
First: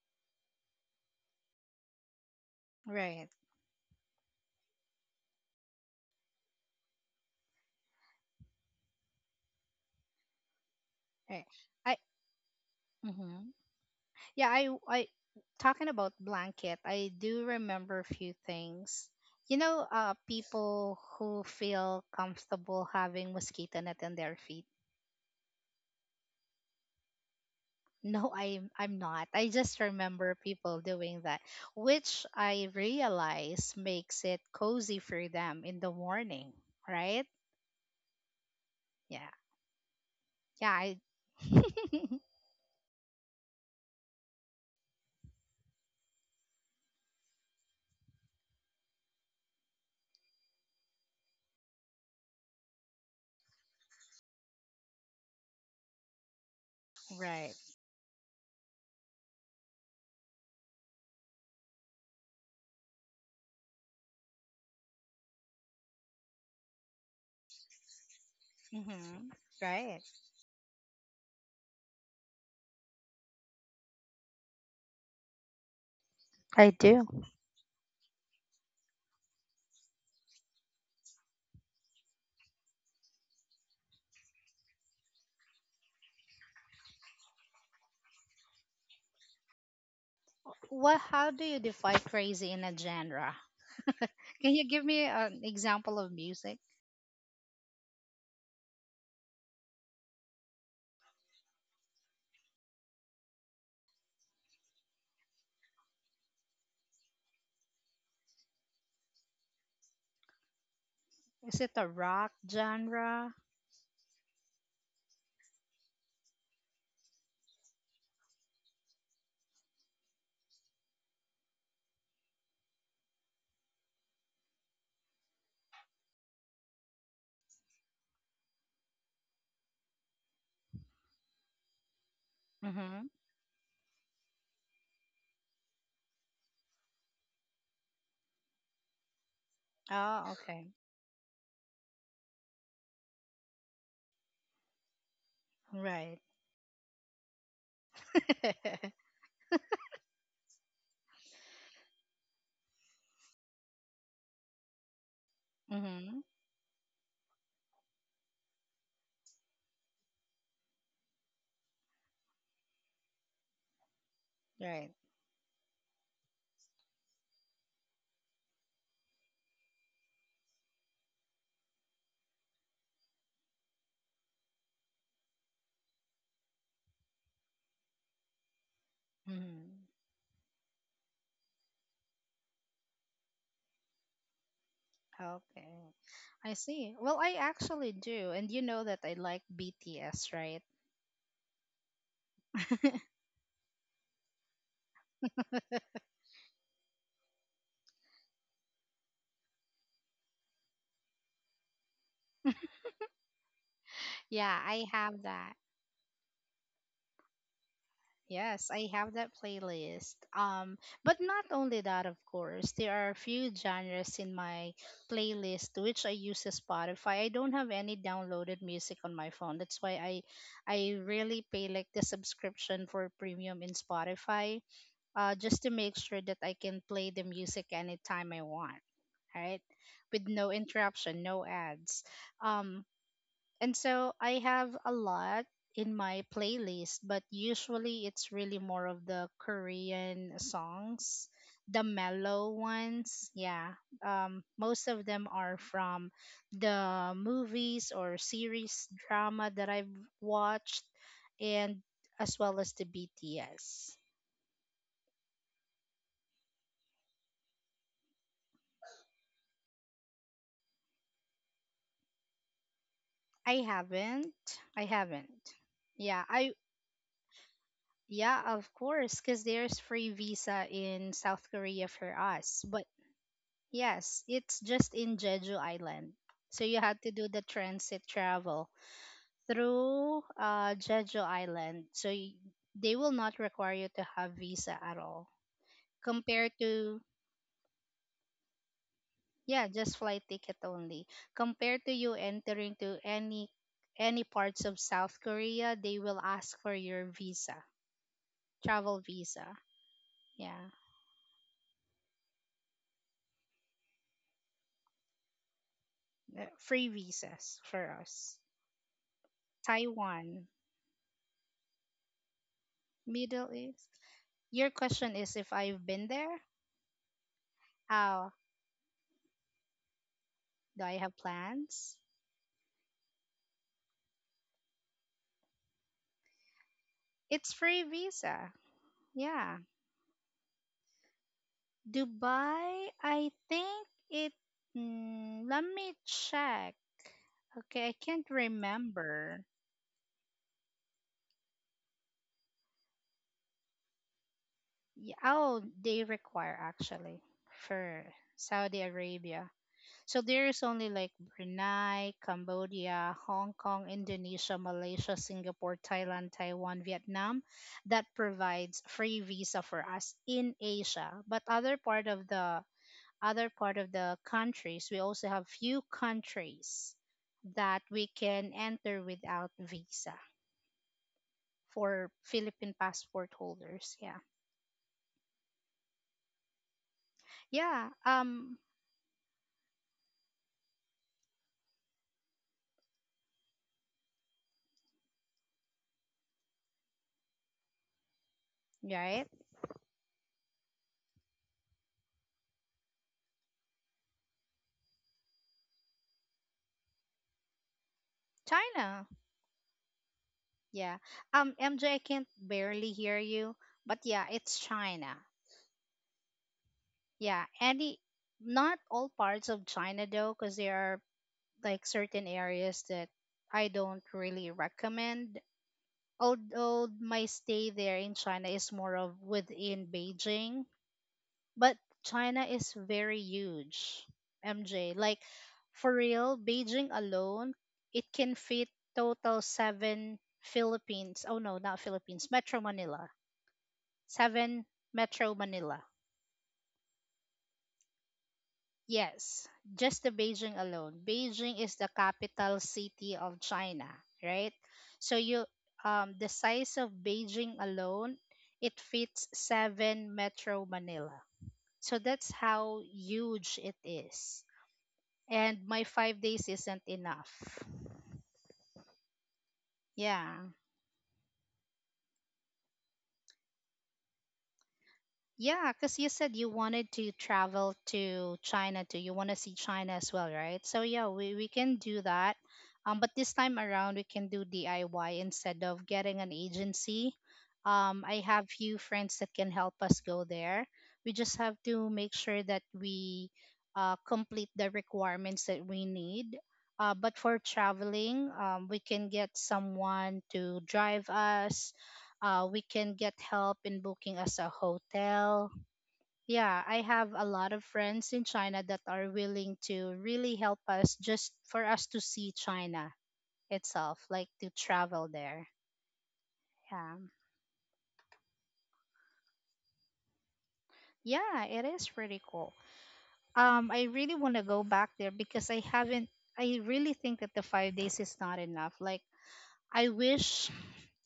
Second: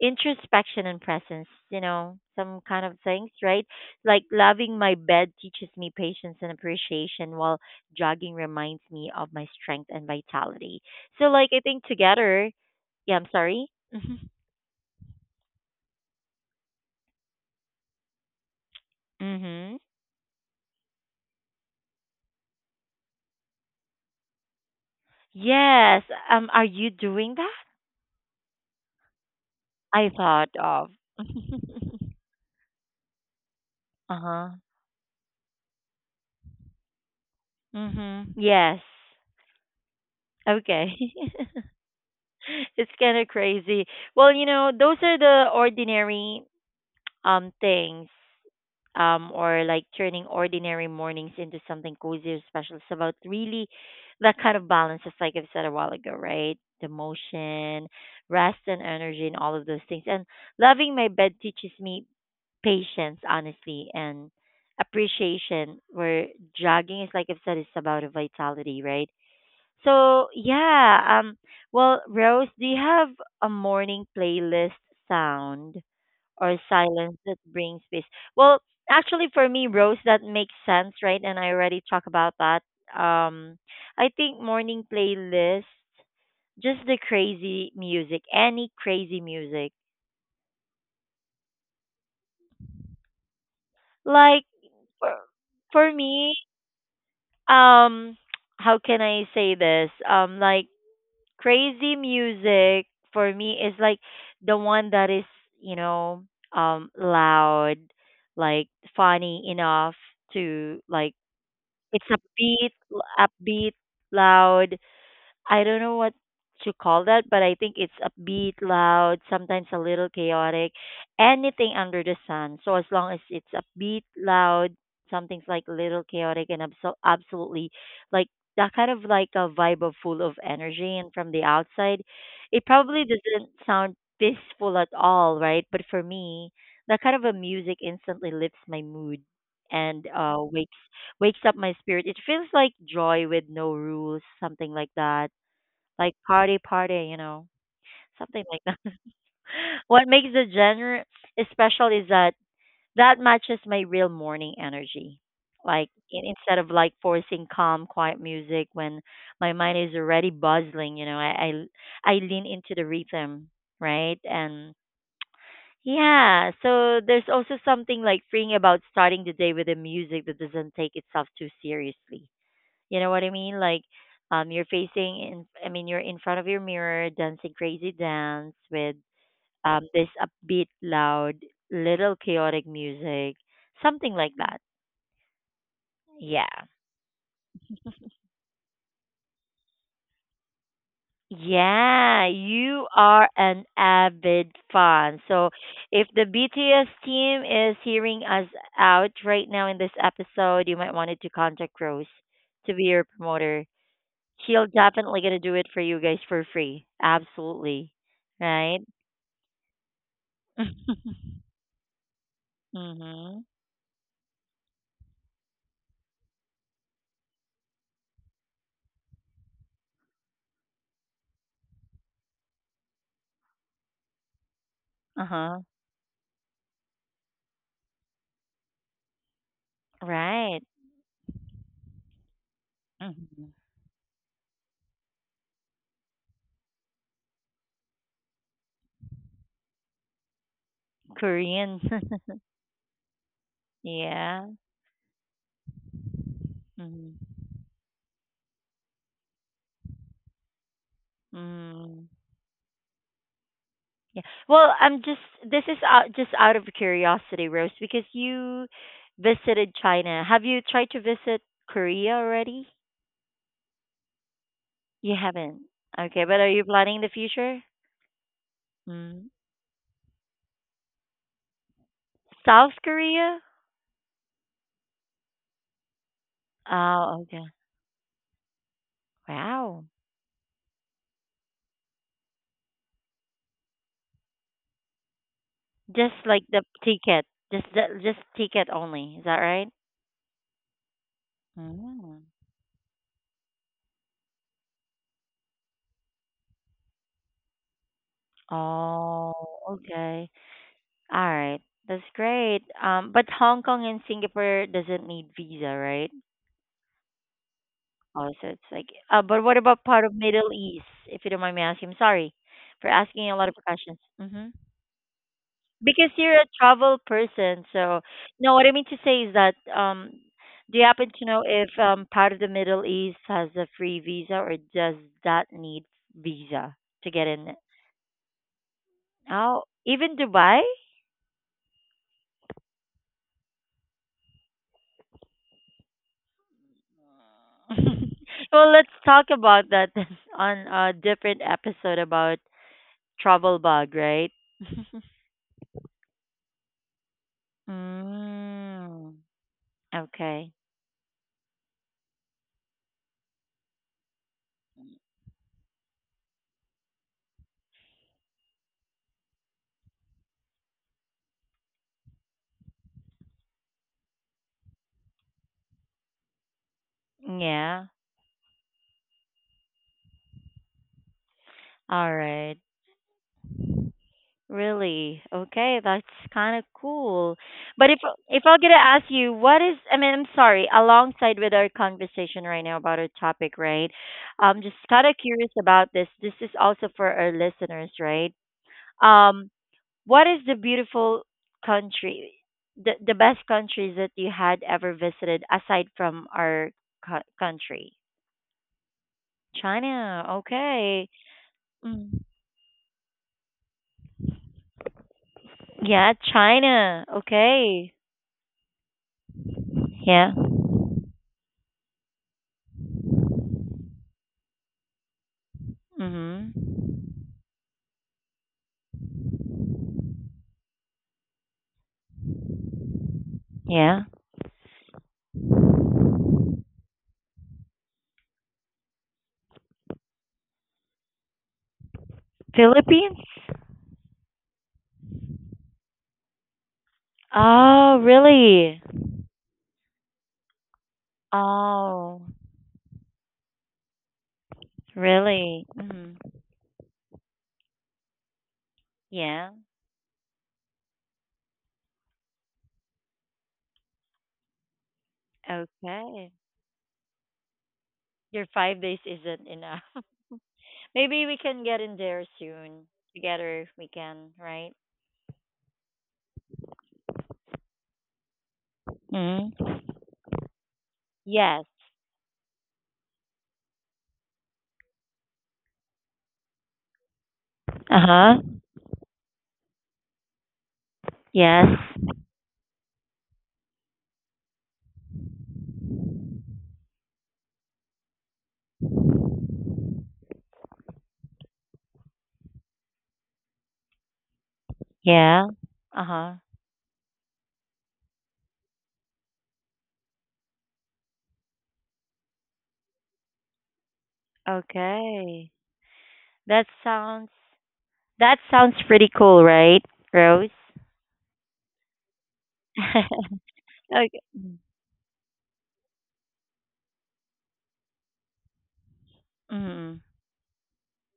A: introspection and presence, you know, some kind of
B: Right.
A: things, right? Like loving my bed teaches me patience and appreciation while jogging reminds me of my strength and vitality. So
B: Right.
A: like I think
B: I
A: together, yeah, I'm
B: mhm.
A: sorry. Mhm.
B: Yeah, I I talking about blanket, I do remember a few things. You
A: Mhm.
B: know, uh people who feel comfortable having mosquito net on their feet.
A: Yes, um are you doing that?
B: No, I'm I'm not. I just
A: I
B: remember
A: thought
B: people
A: of.
B: doing that, which I realize makes it
A: Uh-huh.
B: cozy for them in the morning, right?
A: Mhm. Yes.
B: Yeah. Yeah,
A: Okay.
B: I
A: It's kind of crazy. Well, you know, those are the ordinary um things um or like turning ordinary mornings into something cozy or special. It's about really that kind of balance, just like I've said a while ago, right? The
B: right.
A: motion, rest and energy and all of those things. And loving my bed teaches me patience, honestly, and appreciation where jogging is like I've said it's about a vitality, right?
B: Mhm. Right.
A: So yeah, um, well, Rose, do you have a morning playlist sound or
B: I do.
A: silence that brings peace? Well, actually, for me, Rose, that makes sense, right? And I already talked about that. Um, I think morning playlist, just the crazy music, any crazy music.
B: What How do you define crazy in a genre? Can
A: Like
B: you give me
A: for,
B: an example
A: for
B: of
A: me,
B: music?
A: um, how can I say this? Um, like crazy music for me is like the one that is you know um loud, like funny enough to like,
B: Is it a
A: it's
B: rock
A: upbeat l-
B: genre?
A: upbeat loud. I don't know what to call that, but I think it's upbeat, loud, sometimes a little chaotic, anything under the sun. So as long as it's upbeat, loud, something's like a little chaotic and abso- absolutely like that kind of like a vibe of full of energy. And from the outside, it probably
B: Mm-hmm.
A: doesn't sound peaceful at all, right? But for me, that kind of a music instantly lifts my mood and uh
B: Oh, okay.
A: wakes wakes up my spirit. It feels like joy with no rules, something like that, like
B: Right.
A: party party, you know, something like that. What makes the genre special is that that matches my real morning energy. Like in,
B: mm-hmm.
A: instead of like forcing calm, quiet music when my mind is already bustling, you know, I, I I lean into the rhythm, right? And
B: Right.
A: yeah, so there's also something like freeing about starting the day with a music that doesn't take itself too seriously, you know what I mean? Like, um, you're facing in, I mean, you're in front of your mirror dancing crazy dance with um
B: Mm-hmm.
A: this upbeat, loud, little chaotic music, something like that.
B: Okay.
A: Yeah.
B: I see. Well, I actually do. And you know that I like B T S, right?
A: Yeah, you are an avid fan. So if the B T S team is hearing us out right now in this episode, you might wanted to contact Rose to be your promoter.
B: Yeah,
A: She'll
B: I
A: definitely
B: have
A: gonna do
B: that.
A: it for you guys for free. Absolutely.
B: Yes,
A: Right?
B: I have that playlist. Um, but not only that, of course, there are a
A: Mhm.
B: few genres in my playlist which I use as Spotify. I don't have any downloaded music on my phone. That's why I, I really pay like the subscription for premium in Spotify,
A: Uh
B: uh,
A: huh.
B: just to make sure that I can play the music anytime I want, right? With no
A: Right.
B: interruption, no ads. Um,
A: Mhm.
B: and so I have a lot in my playlist, but usually it's really more of the Korean songs,
A: Korean.
B: the mellow ones. Yeah.
A: Yeah.
B: Um, most of them are from
A: Mhm.
B: the movies or series drama that I've watched, and
A: Mm.
B: as well as the B T S.
A: Yeah. Well, I'm just, this is out, just out of curiosity, Rose, because you visited China. Have you tried to visit Korea already?
B: I haven't. I
A: You
B: haven't.
A: haven't. Okay,
B: Yeah.
A: but are
B: I.
A: you planning the future?
B: Yeah, of course,
A: Mm.
B: because there's free visa in South Korea for us.
A: South
B: But
A: Korea?
B: yes, it's just in Jeju Island. So you have to
A: Oh,
B: do the
A: okay.
B: transit travel
A: Wow.
B: through uh, Jeju Island. So y- they will not require you to have visa at all.
A: Just like
B: Compared
A: the
B: to
A: ticket, just the, just ticket only. Is that right?
B: Yeah, just flight ticket only. Compared to you
A: Mm.
B: entering to any any parts of South Korea, they will ask for your visa, travel
A: Oh,
B: visa.
A: okay.
B: Yeah,
A: All right. That's great. Um, but Hong Kong and Singapore doesn't need visa, right?
B: uh, free visas for
A: Also,
B: us.
A: it's like, uh, but what about part of Middle
B: Taiwan,
A: East, if you don't mind me asking? I'm sorry for asking a lot
B: Middle
A: of
B: East.
A: questions. Hmm.
B: Your question is if I've
A: Because
B: been
A: you're
B: there?
A: a travel person, so
B: How
A: no, what I mean to say is that, um, do you
B: Do I
A: happen
B: have
A: to know if
B: plans?
A: um part of the Middle East has a free visa or does that need visa to get in?
B: It's free visa. Yeah.
A: Oh, even Dubai?
B: Dubai, I think it. Mm, let me check. Okay, I can't
A: Well, let's talk
B: remember.
A: about that on a different episode about travel bug, right?
B: Yeah, oh, they require actually for Saudi
A: Mm,
B: Arabia. So
A: okay.
B: there's only like Brunei, Cambodia, Hong Kong, Indonesia, Malaysia, Singapore, Thailand, Taiwan, Vietnam that provides free visa for us in Asia. But other part of the other part of the countries, we also have few countries
A: Yeah.
B: that we can enter without visa
A: All
B: for
A: right.
B: Philippine passport holders. Yeah.
A: Really? Okay, that's kind of cool. But if
B: Yeah.
A: if I'm
B: Um
A: gonna ask you, what is? I mean, I'm sorry. Alongside with our conversation right now about our topic, right? I'm just kind of curious about this. This is also for our listeners, right?
B: right.
A: Um, what is the beautiful country, the, the best countries that you had ever visited aside from our co- country?
B: China.
A: China.
B: Yeah.
A: Okay.
B: Um M J, I
A: Mm.
B: can't barely hear you, but yeah, it's China.
A: Yeah, China.
B: Yeah.
A: Okay.
B: Any Not all parts of China
A: Yeah.
B: though, cuz there are like certain areas that I don't really recommend,
A: Mhm.
B: although my stay there in China is more of within Beijing, but China is very
A: Yeah.
B: huge, M J. Like for real, Beijing alone, it can fit total seven Philippines. Oh no, not Philippines, Metro Manila.
A: Philippines?
B: Seven Metro Manila.
A: Oh, really?
B: Yes, just the Beijing alone. Beijing is the
A: Oh,
B: capital city of China, right? So you
A: really? Mhm.
B: um the size of Beijing alone, it fits
A: Yeah.
B: seven Metro Manila. So that's how huge it is. And my five
A: Okay.
B: days isn't enough.
A: Your five days isn't enough.
B: Yeah.
A: Maybe we can get in there soon. Together we can, right?
B: Yeah, because you said you wanted to travel to China too. You want to see
A: Mm-hmm.
B: China as well, right? So yeah, we, we
A: Yes.
B: can do that. Um, but this time around, we can do D I Y instead of getting an agency. Um, I
A: Uh-huh.
B: have few friends that can help us go there. We just have
A: Yes.
B: to make sure that we uh, complete the requirements that we need. Uh, but for traveling, um, we can get someone to drive us. Uh, we can get help in booking us a
A: Yeah.
B: hotel.
A: Uh-huh.
B: Yeah, I have a lot of friends in China that are willing to really help us just for us to see China itself, like to travel there.
A: Okay. That
B: Yeah.
A: sounds that sounds pretty cool, right, Rose?
B: Yeah, it is pretty cool. Um, I
A: Okay.
B: really want to go back there because I haven't I really think that the five days is not enough. Like
A: Mm-hmm.
B: I wish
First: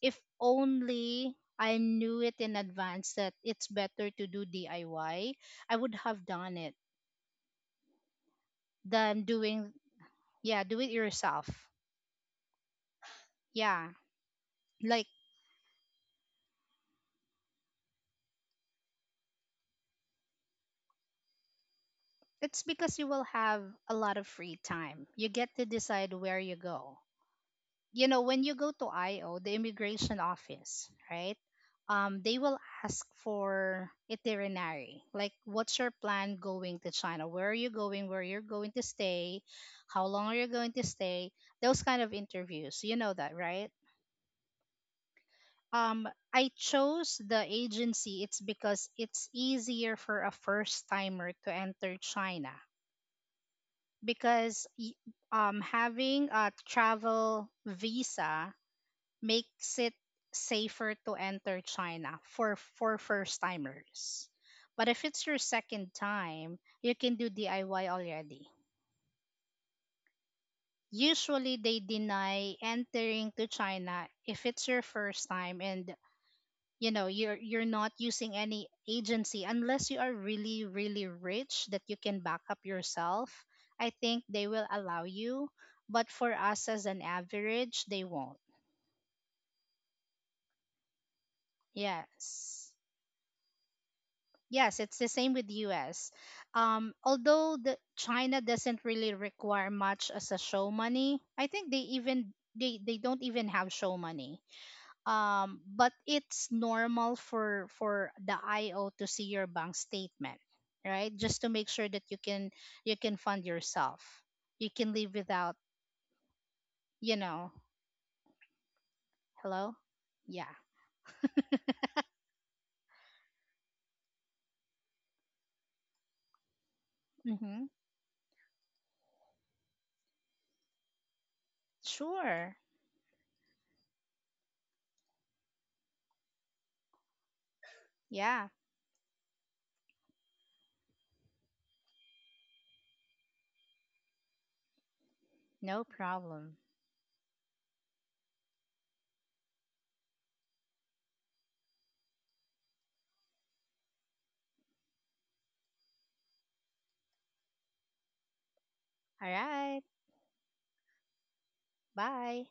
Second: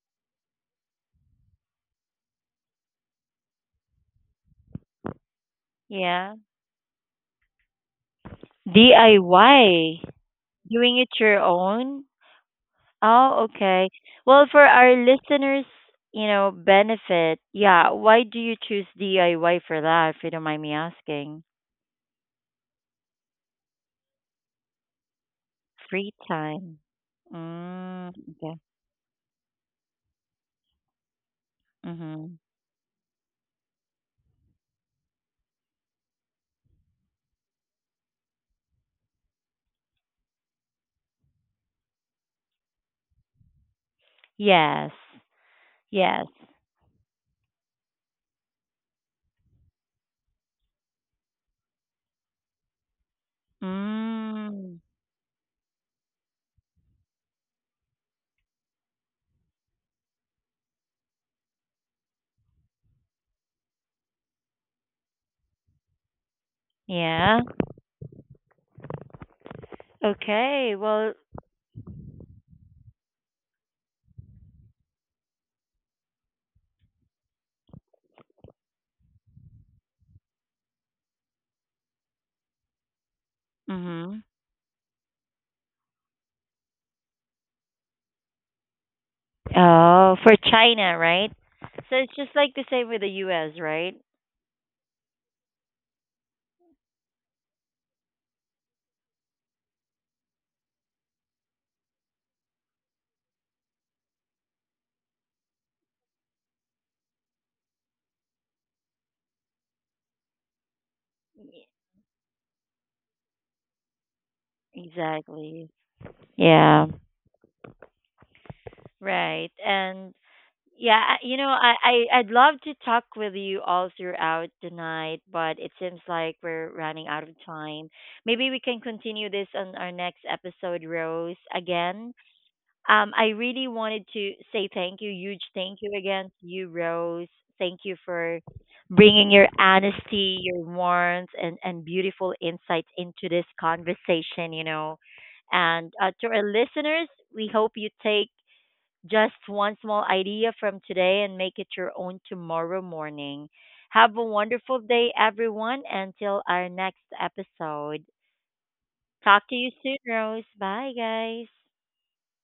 B: if only I knew it in advance that it's better to do D I Y, I Y, I would have
A: Yeah.
B: done it than doing
A: D I Y.
B: yeah, do it
A: Doing it your
B: yourself.
A: own? Oh, okay.
B: Yeah
A: Well, for our
B: like
A: listeners, you know, benefit. Yeah, why do you choose D I Y for that, if you don't mind me asking?
B: It's because you will have a lot of free time. You get to decide
A: Free
B: where you
A: time.
B: go. You
A: Mm,
B: know, when you
A: okay.
B: go to I O, the immigration office, right? Um,
A: Mhm.
B: they will ask for itinerary. Like, what's your plan going to China? Where are you going? Where you're going to stay? How long are you going to stay? Those kind of interviews. You know that, right?
A: Yes.
B: Um,
A: Yes.
B: I chose the agency. It's because it's easier for a first timer to enter China because
A: Mm.
B: y- um, having a travel visa makes it safer to enter China for for first timers. But if it's your second time, you can do
A: Yeah.
B: D I Y already.
A: Okay. Well,
B: Usually they deny entering to China if it's your first time and you know you're you're not using any agency unless you are really really rich that you can back up yourself. I think
A: mhm.
B: they will allow you, but for us as an average they won't.
A: Oh, for China, right? So it's just like the
B: Yes,
A: same with the U S, right?
B: yes, it's the same with us. Um although the China doesn't really require much as a show money, I think they even they they don't even have show money. Um, but it's normal for for the I O to see your bank statement, right? Just to make sure that you can you can fund yourself, you can live without,
A: Exactly. Yeah.
B: you know.
A: Right.
B: Hello,
A: And
B: yeah,
A: yeah, I- you know, I, I I'd love to talk with you all throughout the night, but it seems like we're running out of
B: mm-hmm.
A: time. Maybe we can continue this on our next episode, Rose, again.
B: Sure,
A: Um, I really wanted to say thank you, huge thank you again to you, Rose. Thank you for
B: yeah,
A: bringing your honesty, your warmth, and, and beautiful insights into this conversation, you know.
B: no
A: And uh, to our
B: problem.
A: listeners, we hope you take just one small idea from today and make it your own tomorrow morning. Have a wonderful day, everyone. Until our next episode.
B: All
A: Talk to you
B: right,
A: soon, Rose. Bye, guys.
B: bye.